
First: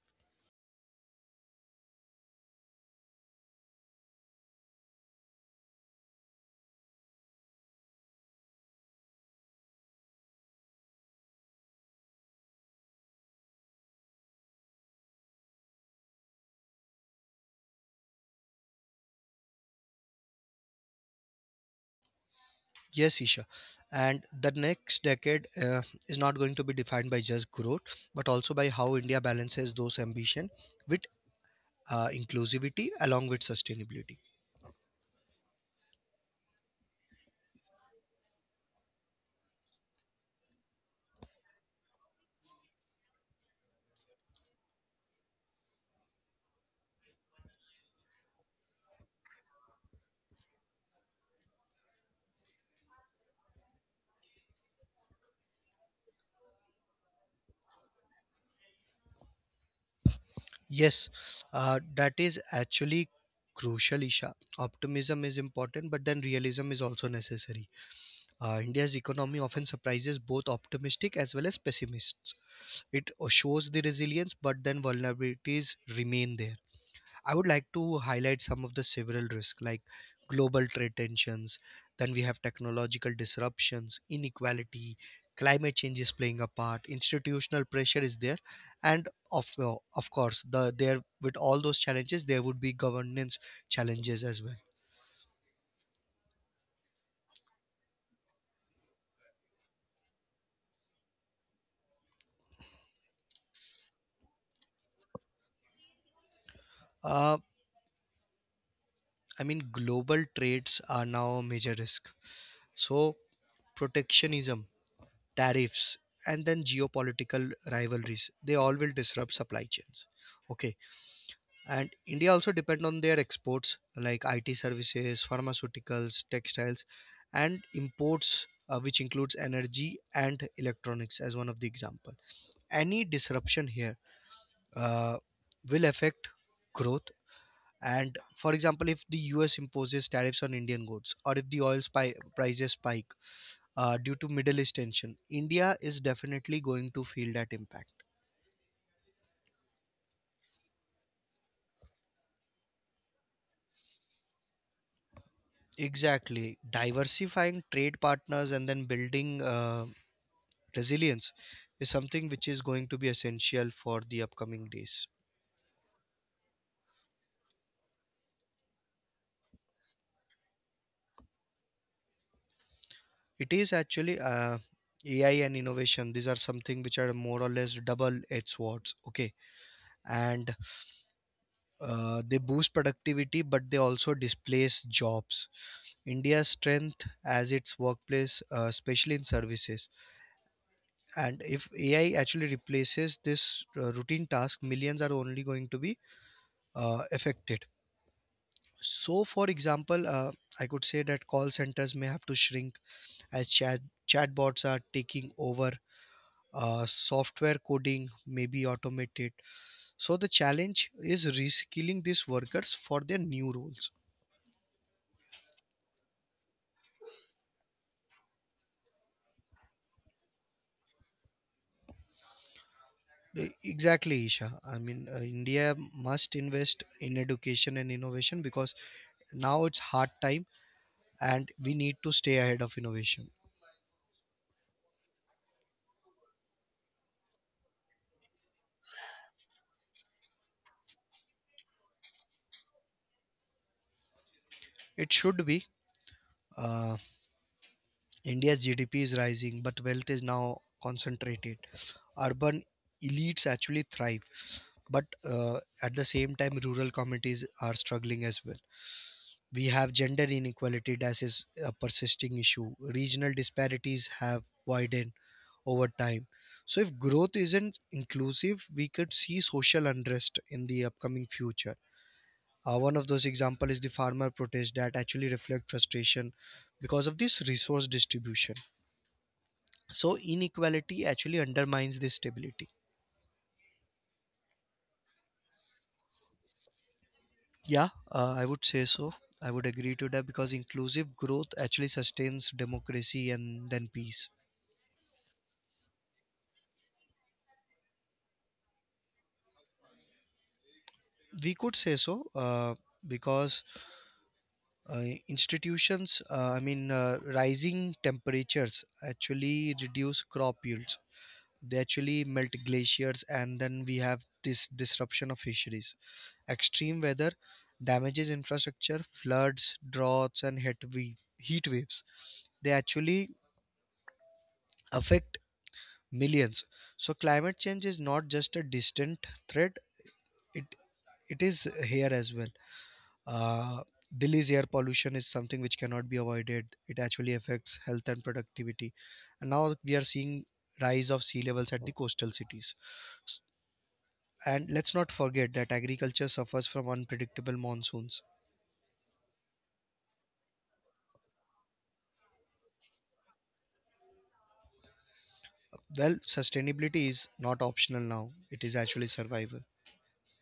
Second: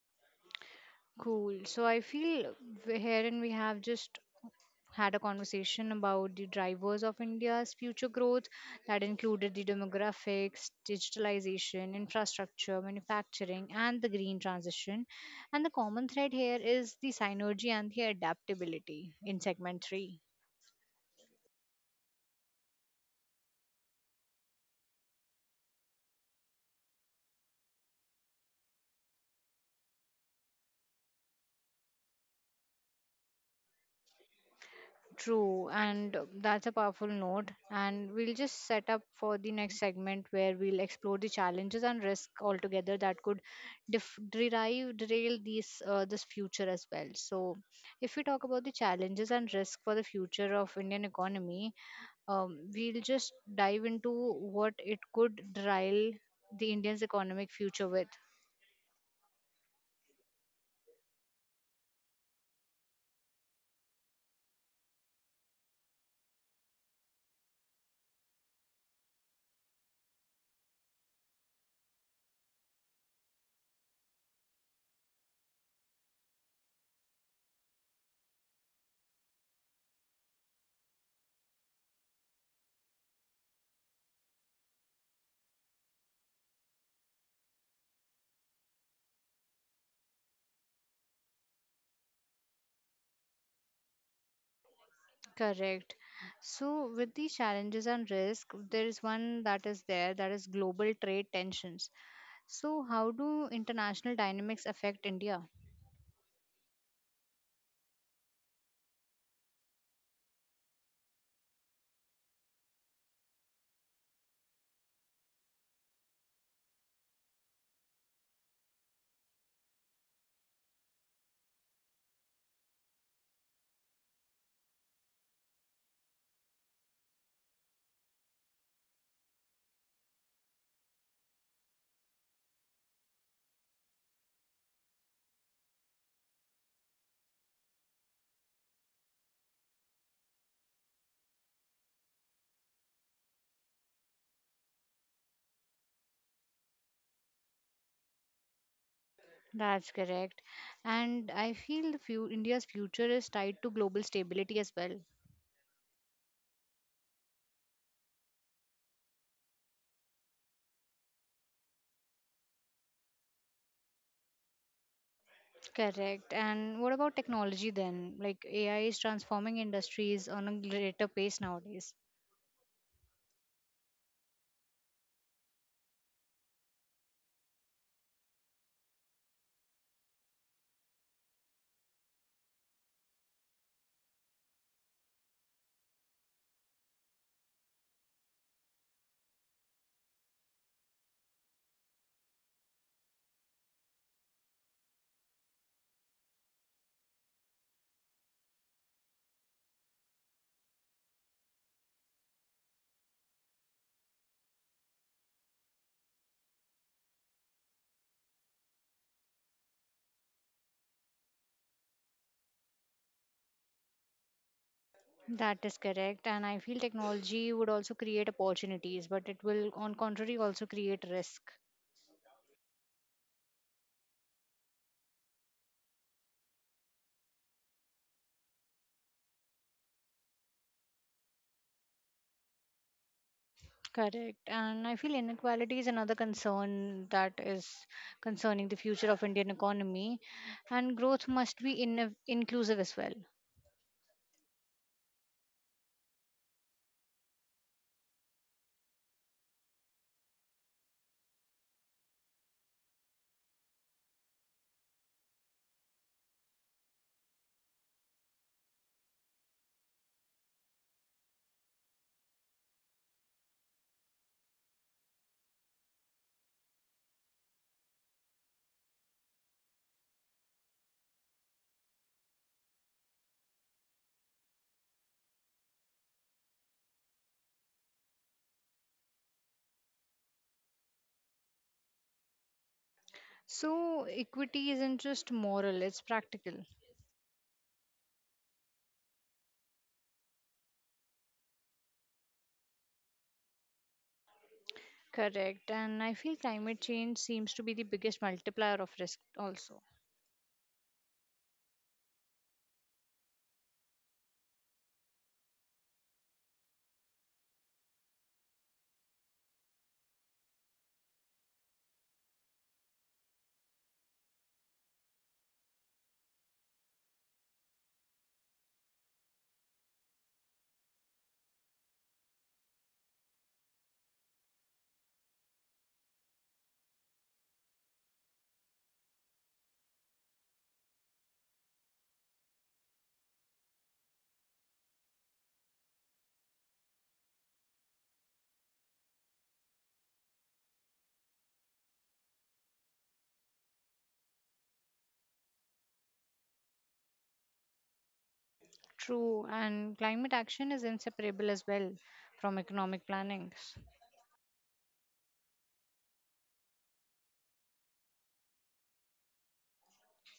S1: Cool. So I feel w- here and we have just had a conversation about the drivers of India's future growth that included the demographics, digitalization, infrastructure, manufacturing, and the green transition. And the common thread here is the synergy and the adaptability in segment three.
S2: Yes, Isha. And the next decade uh, is not going to be defined by just growth, but also by how India balances those ambition with uh, inclusivity along with sustainability.
S1: True, and that's a powerful note. And we'll just set up for the next segment where we'll explore the challenges and risk altogether that could def- derive derail these uh, this future as well. So, if we talk about the challenges and risk for the future of Indian economy, um, we'll just dive into what it could derail the Indian's economic future with.
S2: Yes, uh, that is actually crucial, Isha. Optimism is important, but then realism is also necessary. Uh, India's economy often surprises both optimistic as well as pessimists. It uh, shows the resilience, but then vulnerabilities remain there. I would like to highlight some of the several risks like global trade tensions, then we have technological disruptions, inequality, climate change is playing a part, institutional pressure is there, and of uh, of course the there with all those challenges there would be governance challenges as well.
S1: Correct. So, with the challenges and risk, there is one that is there that is global trade tensions. So, how do international dynamics affect India?
S2: Uh, I mean, global trades are now a major risk. So protectionism, tariffs, and then geopolitical rivalries, they all will disrupt supply chains. Okay, and india also depend on their exports like it services, pharmaceuticals, textiles, and imports, uh, which includes energy and electronics as one of the example. Any disruption here uh, will affect growth. And for example, if the us imposes tariffs on indian goods, or if the oil spy- prices spike uh, due to middle east tension, india is definitely going to feel that impact.
S1: That's correct. And I feel the few, India's future is tied to global stability as well.
S2: Exactly, diversifying trade partners and then building uh, resilience is something which is going to be essential for the upcoming days.
S1: Correct. And what about technology then? Like A I is transforming industries on a greater pace nowadays.
S2: It is actually uh, A I and innovation. These are something which are more or less double-edged swords. Okay, and uh, they boost productivity, but they also displace jobs. India's strength as its workplace, uh, especially in services, and if A I actually replaces this uh, routine task, millions are only going to be uh, affected. So, for example, uh, I could say that call centers may have to shrink as chat chatbots are taking over, uh, software coding may be automated. So the challenge is reskilling these workers for their new roles.
S1: That is correct. And I feel technology would also create opportunities, but it will, on contrary, also create risk.
S2: E- exactly, isha. i mean uh, india must invest in education and innovation because now it's hard time and we need to stay ahead of innovation.
S1: Correct. And I feel inequality is another concern that is concerning the future of Indian economy and growth must be in- inclusive as well.
S2: It should be. uh, india's gdp is rising but wealth is now concentrated. Urban elites actually thrive, but uh, at the same time rural communities are struggling as well. We have gender inequality, that is a persisting issue. Regional disparities have widened over time. So if growth isn't inclusive, we could see social unrest in the upcoming future. Uh, one of those examples is the farmer protest that actually reflect frustration because of this resource distribution. So inequality actually undermines this stability.
S1: So equity isn't just moral, it's practical.
S2: Yeah, uh, I would say so. I would agree to that because inclusive growth actually sustains democracy and then peace.
S1: Correct. And I feel climate change seems to be the biggest multiplier of risk also.
S2: We could say so, uh, because uh, institutions, uh, I mean, uh, rising temperatures actually reduce crop yields. They actually melt glaciers, and then we have this disruption of fisheries. Extreme weather damages infrastructure, floods, droughts, and heat wave, heat waves. They actually affect millions. So climate change is not just a distant threat, it it is here as well. uh, delhi's air pollution is something which cannot be avoided. It actually affects health and productivity. And now we are seeing rise of sea levels at the coastal cities. And let's not forget that agriculture suffers from unpredictable monsoons.
S1: True. And climate action is inseparable as well from economic plannings.
S2: Well, sustainability is not optional now, it is actually survival.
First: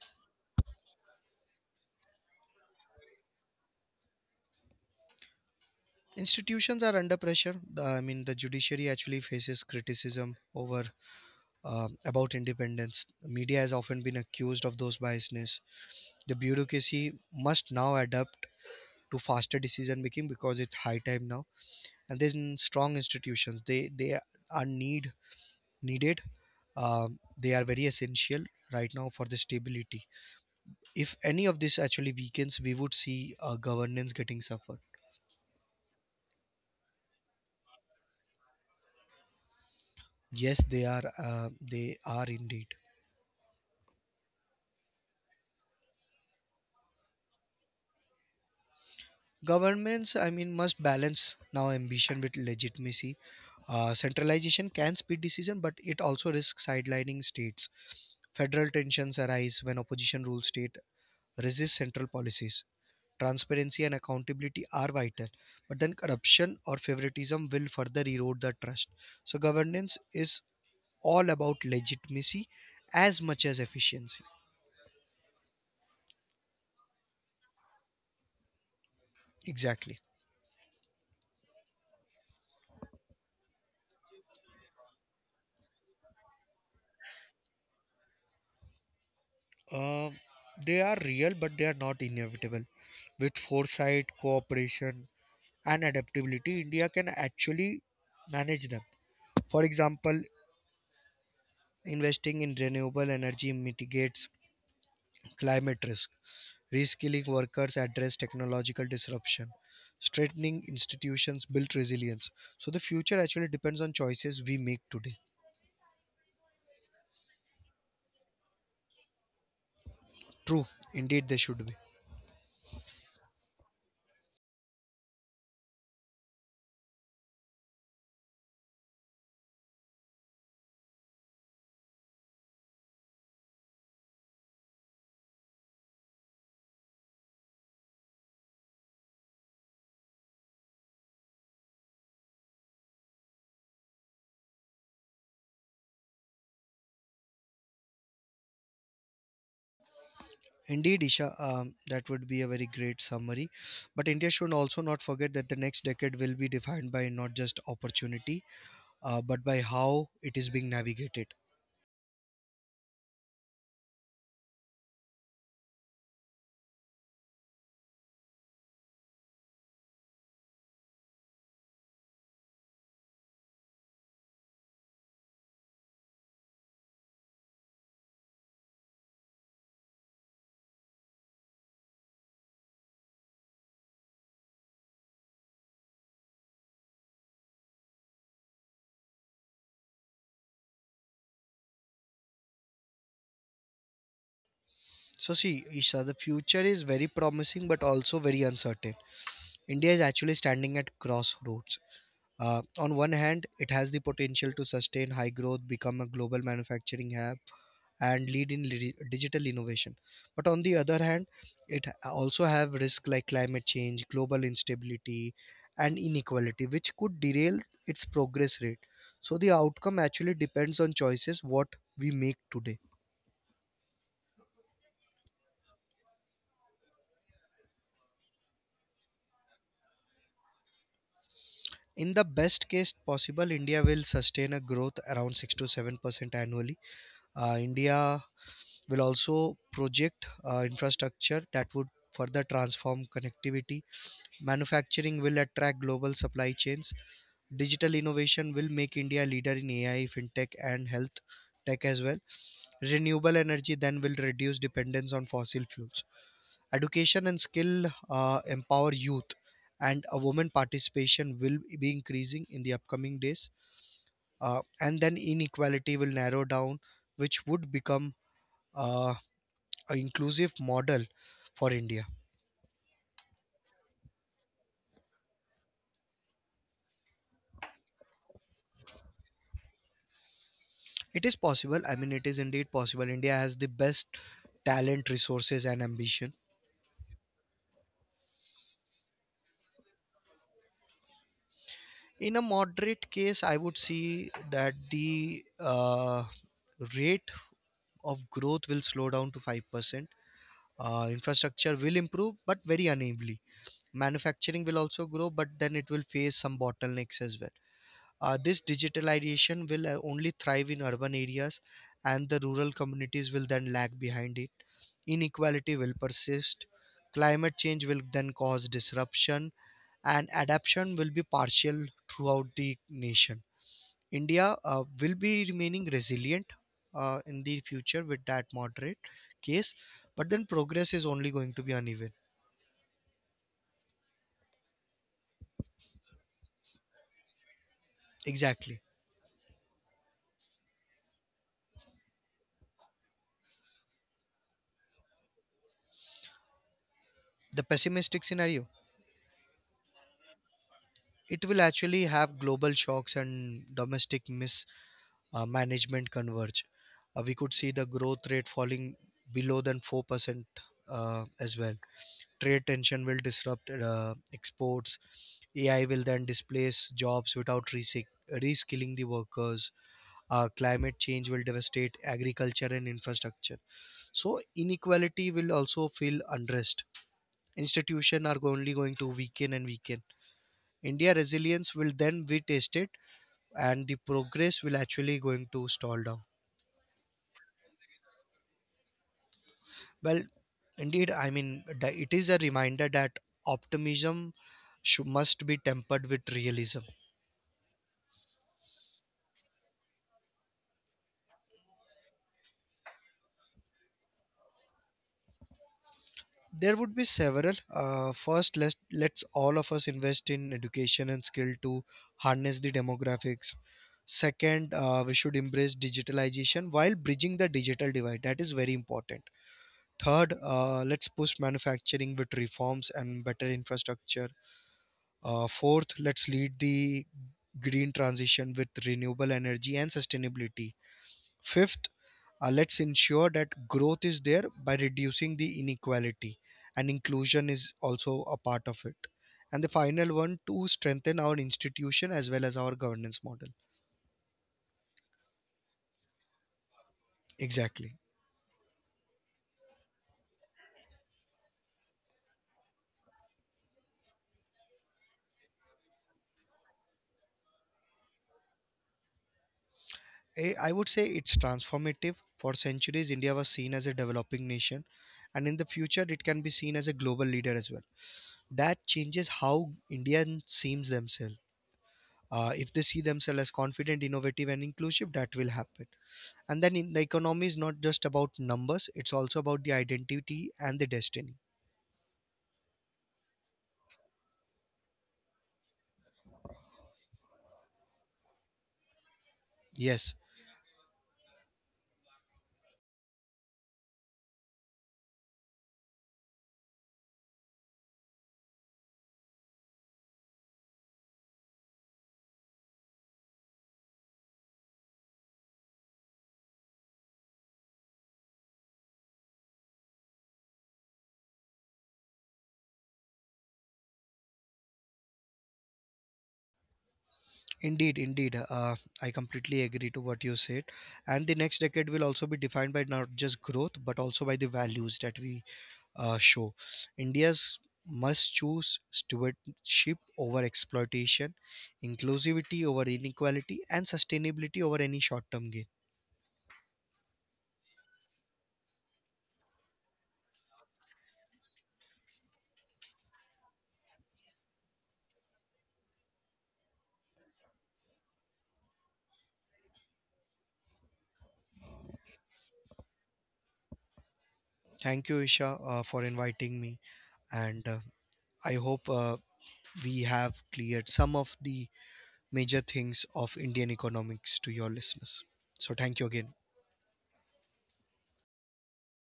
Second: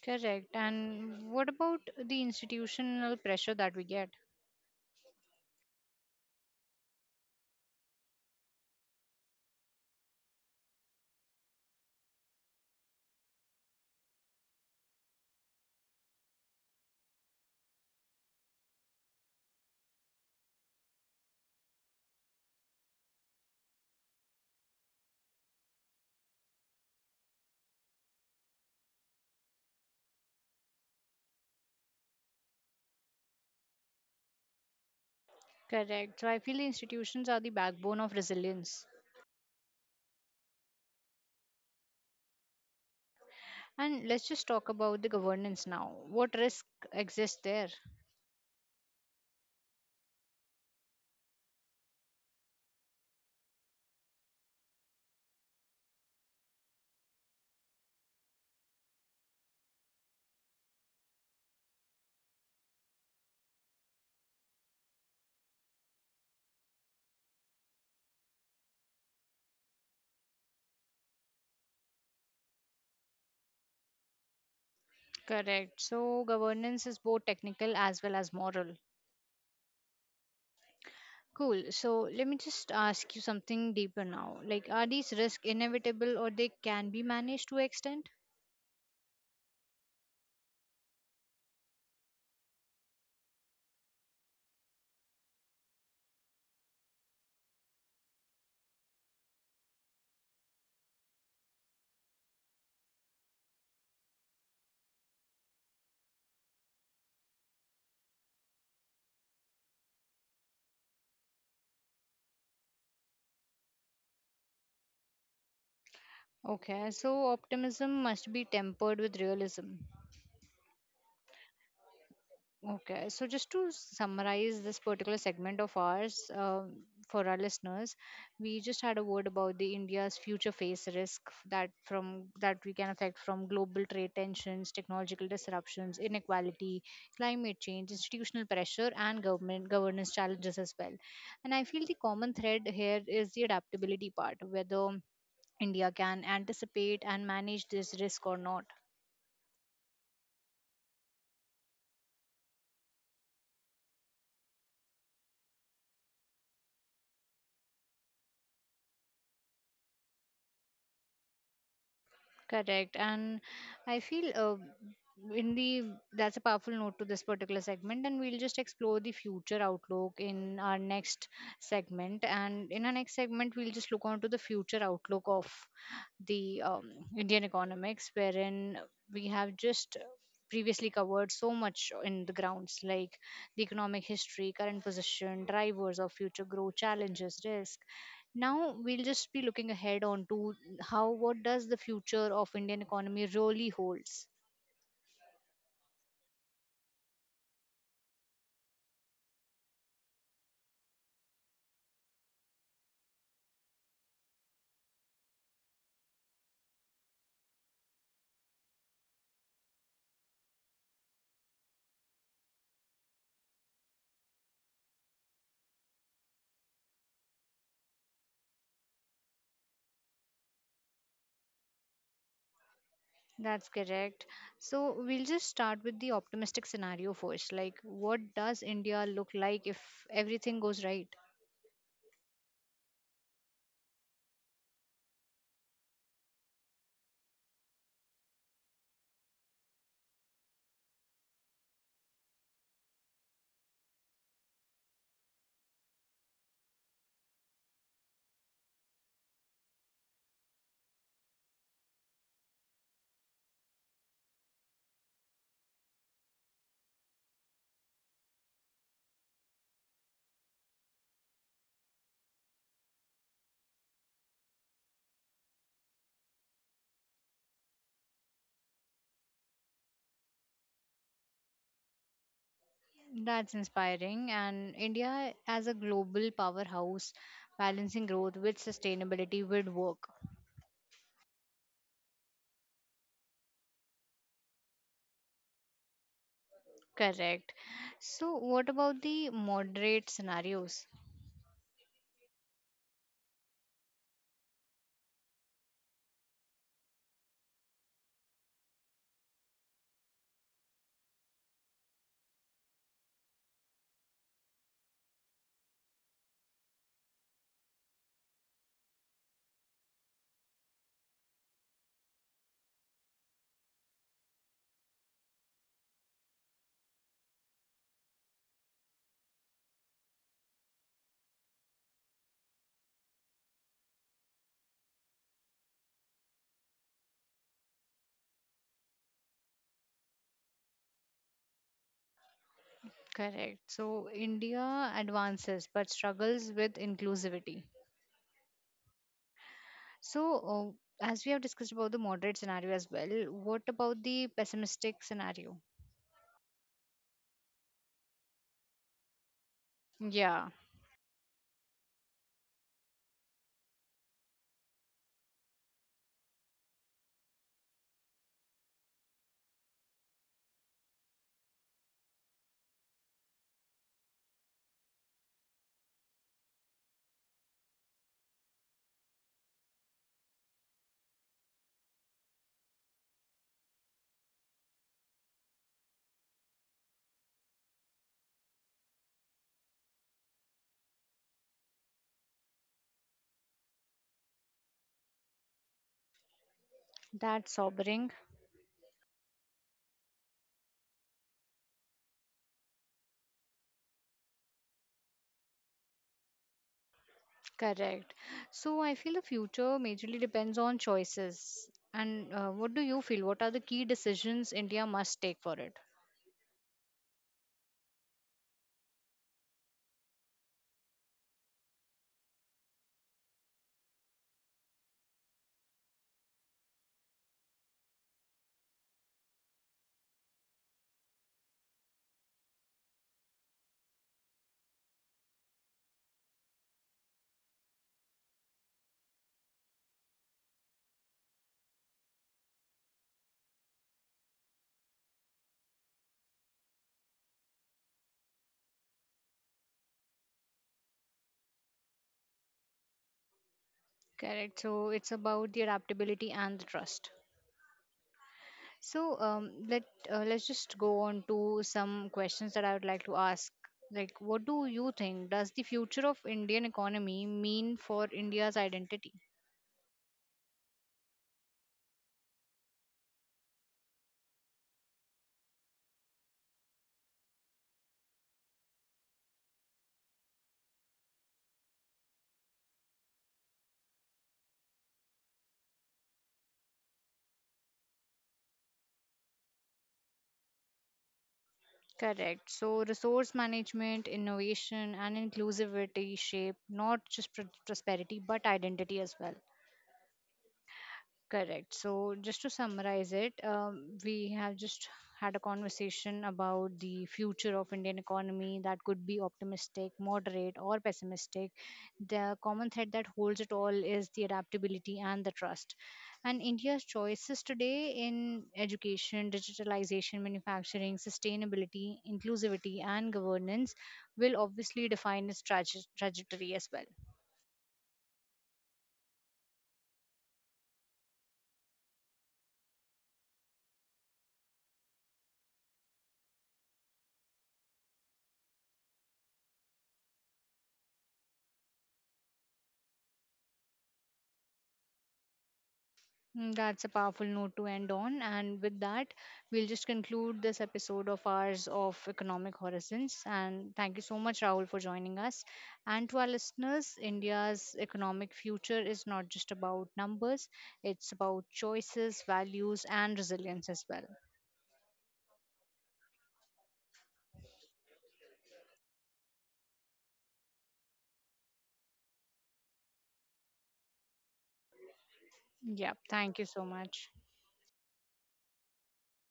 S1: Correct. And what about the institutional pressure that we get?
S2: Institutions are under pressure. the, I mean, the judiciary actually faces criticism over um, about independence. Media has often been accused of those biasness. The bureaucracy must now adapt to faster decision making because it's high time now. And then strong institutions, they they are need needed. Um, they are very essential right now for the stability. If any of this actually weakens, we would see uh, governance getting suffered.
S1: Correct. So I feel the institutions are the backbone of resilience.
S2: Yes, they are. Uh, they are indeed.
S1: And let's just talk about the governance now. What risk exists there?
S2: Governments, I mean, must balance now ambition with legitimacy. Uh, centralization can speed decision, but it also risks sidelining states. Federal tensions arise when opposition rule state resists central policies. Transparency and accountability are vital, but then corruption or favoritism will further erode the trust. So governance is all about legitimacy as much as efficiency.
S1: Correct. So governance is both technical as well as moral.
S2: Exactly.
S1: Cool. So let me just ask you something deeper now. Like, are these risks inevitable or they can be managed to extent?
S2: Uh, they are real, but they are not inevitable. With foresight, cooperation, and adaptability, India can actually manage them. For example, investing in renewable energy mitigates climate risk, reskilling workers address technological disruption, strengthening institutions build resilience. So the future actually depends on choices we make today.
S1: Okay. So optimism must be tempered with realism.
S2: True, indeed, they should be.
S1: Okay, so just to summarize this particular segment of ours, um, for our listeners, we just had a word about the India's future face risk f- that from that we can affect from global trade tensions, technological disruptions, inequality, climate change, institutional pressure, and government governance challenges as well. And I feel the common thread here is the adaptability part, whether India can anticipate and manage this risk or not.
S2: Indeed, Isha, um, that would be a very great summary. But India should also not forget that the next decade will be defined by not just opportunity, uh, but by how it is being navigated.
S1: Correct. And I feel uh, in the that's a powerful note to this particular segment, and we'll just explore the future outlook in our next segment. And in our next segment, we'll just look on to the future outlook of the um, Indian economics, wherein we have just previously covered so much in the grounds like the economic history, current position, drivers of future growth, challenges, risk, now we'll just be looking ahead onto how what does the future of Indian economy really holds.
S2: So, see, Isha, the future is very promising but also very uncertain. India is actually standing at crossroads. Uh, on one hand, it has the potential to sustain high growth, become a global manufacturing hub, and lead in li- digital innovation, but on the other hand, it also have risk like climate change, global instability, and inequality, which could derail its progress rate. So the outcome actually depends on choices what we make today.
S1: That's correct. So we'll just start with the optimistic scenario first. Like, what does India look like if everything goes right?
S2: In the best case possible, India will sustain a growth around six to seven percent annually. Uh, india will also project uh, infrastructure that would further transform connectivity. Manufacturing will attract global supply chains. Digital innovation will make India a leader in A I, fintech, and health tech as well. Renewable energy then will reduce dependence on fossil fuels. Education and skill uh, empower youth, and a woman participation will be increasing in the upcoming days. Uh, and then inequality will narrow down, which would become uh, an inclusive model for India.
S1: That's inspiring. And India, as a global powerhouse, balancing growth with sustainability would work.
S2: It is possible. I mean, it is indeed possible. India has the best talent, resources, and ambition.
S1: Correct. So, what about the moderate scenarios?
S2: In a moderate case, I would see that the uh, rate of growth will slow down to five percent. Uh, infrastructure will improve, but very unevenly. Manufacturing will also grow, but then it will face some bottlenecks as well. Uh, this digitalization will uh, only thrive in urban areas, and the rural communities will then lag behind it. Inequality will persist. Climate change will then cause disruption, and adaptation will be partial throughout the nation. India uh, will be remaining resilient uh, in the future with that moderate case, but then progress is only going to be uneven.
S1: Correct. So, India advances but struggles with inclusivity.
S2: Exactly.
S1: So, uh, as we have discussed about the moderate scenario as well, what about the pessimistic scenario?
S2: The pessimistic scenario.
S1: Yeah.
S2: It will actually have global shocks and domestic mismanagement converge. Uh, we could see the growth rate falling below than four percent uh, as well. Trade tension will disrupt uh, exports. A I will then displace jobs without resick- reskilling the workers. Uh, climate change will devastate agriculture and infrastructure, so inequality will also feel unrest. Institutions are only going to weaken and weaken. India resilience will then be tested, and the progress will actually going to stall down.
S1: That's sobering.
S2: Well, indeed, I mean, the- it is a reminder that optimism shou- must be tempered with realism.
S1: Correct. So, I feel the future majorly depends on choices. And uh, what do you feel? What are the key decisions India must take for it?
S2: There would be several. Uh, first, let's let's all of us invest in education and skill to harness the demographics. Second, uh, we should embrace digitalization while bridging the digital divide. That is very important. Third, uh, let's push manufacturing with reforms and better infrastructure. Uh, fourth, let's lead the green transition with renewable energy and sustainability. Fifth, uh, let's ensure that growth is there by reducing the inequality, and inclusion is also a part of it. And the final one to strengthen our institution as well as our governance model.
S1: Correct. So, it's about the adaptability and the trust.
S2: Exactly.
S1: So, um, let uh, let's just go on to some questions that I would like to ask. Like, what do you think? Does the future of Indian economy mean for India's identity?
S2: I I would say it's transformative. For centuries, India was seen as a developing nation, and in the future, it can be seen as a global leader as well. That changes how Indians seems themselves. Uh, if they see themselves as confident, innovative, and inclusive, that will happen. And then in the economy is not just about numbers, it's also about the identity and the destiny.
S1: Correct. So, resource management, innovation, and inclusivity shape not just pr- prosperity but identity as well.
S2: Yes.
S1: Correct. So, just to summarize it, um, we have just had a conversation about the future of Indian economy that could be optimistic, moderate, or pessimistic. The common thread that holds it all is the adaptability and the trust. And India's choices today in education, digitalization, manufacturing, sustainability, inclusivity, and governance will obviously define its traje- trajectory as well.
S2: Indeed, indeed. Uh, I completely agree to what you said. And the next decade will also be defined by not just growth, but also by the values that we uh, show. India's must choose stewardship over exploitation, inclusivity over inequality, and sustainability over any short term gain.
S1: Mm, that's a powerful note to end on. And with that, we'll just conclude this episode of ours of Economic Horizons. And thank you so much, Rahul, for joining us. And to our listeners, India's economic future is not just about numbers, it's about choices, values, and resilience as well.
S2: Thank you, Isha, uh, for inviting me. And uh, I hope uh, we have cleared some of the major things of Indian economics to your listeners. So,
S1: Yeah,
S2: thank you
S1: thank
S2: again.
S1: you so much.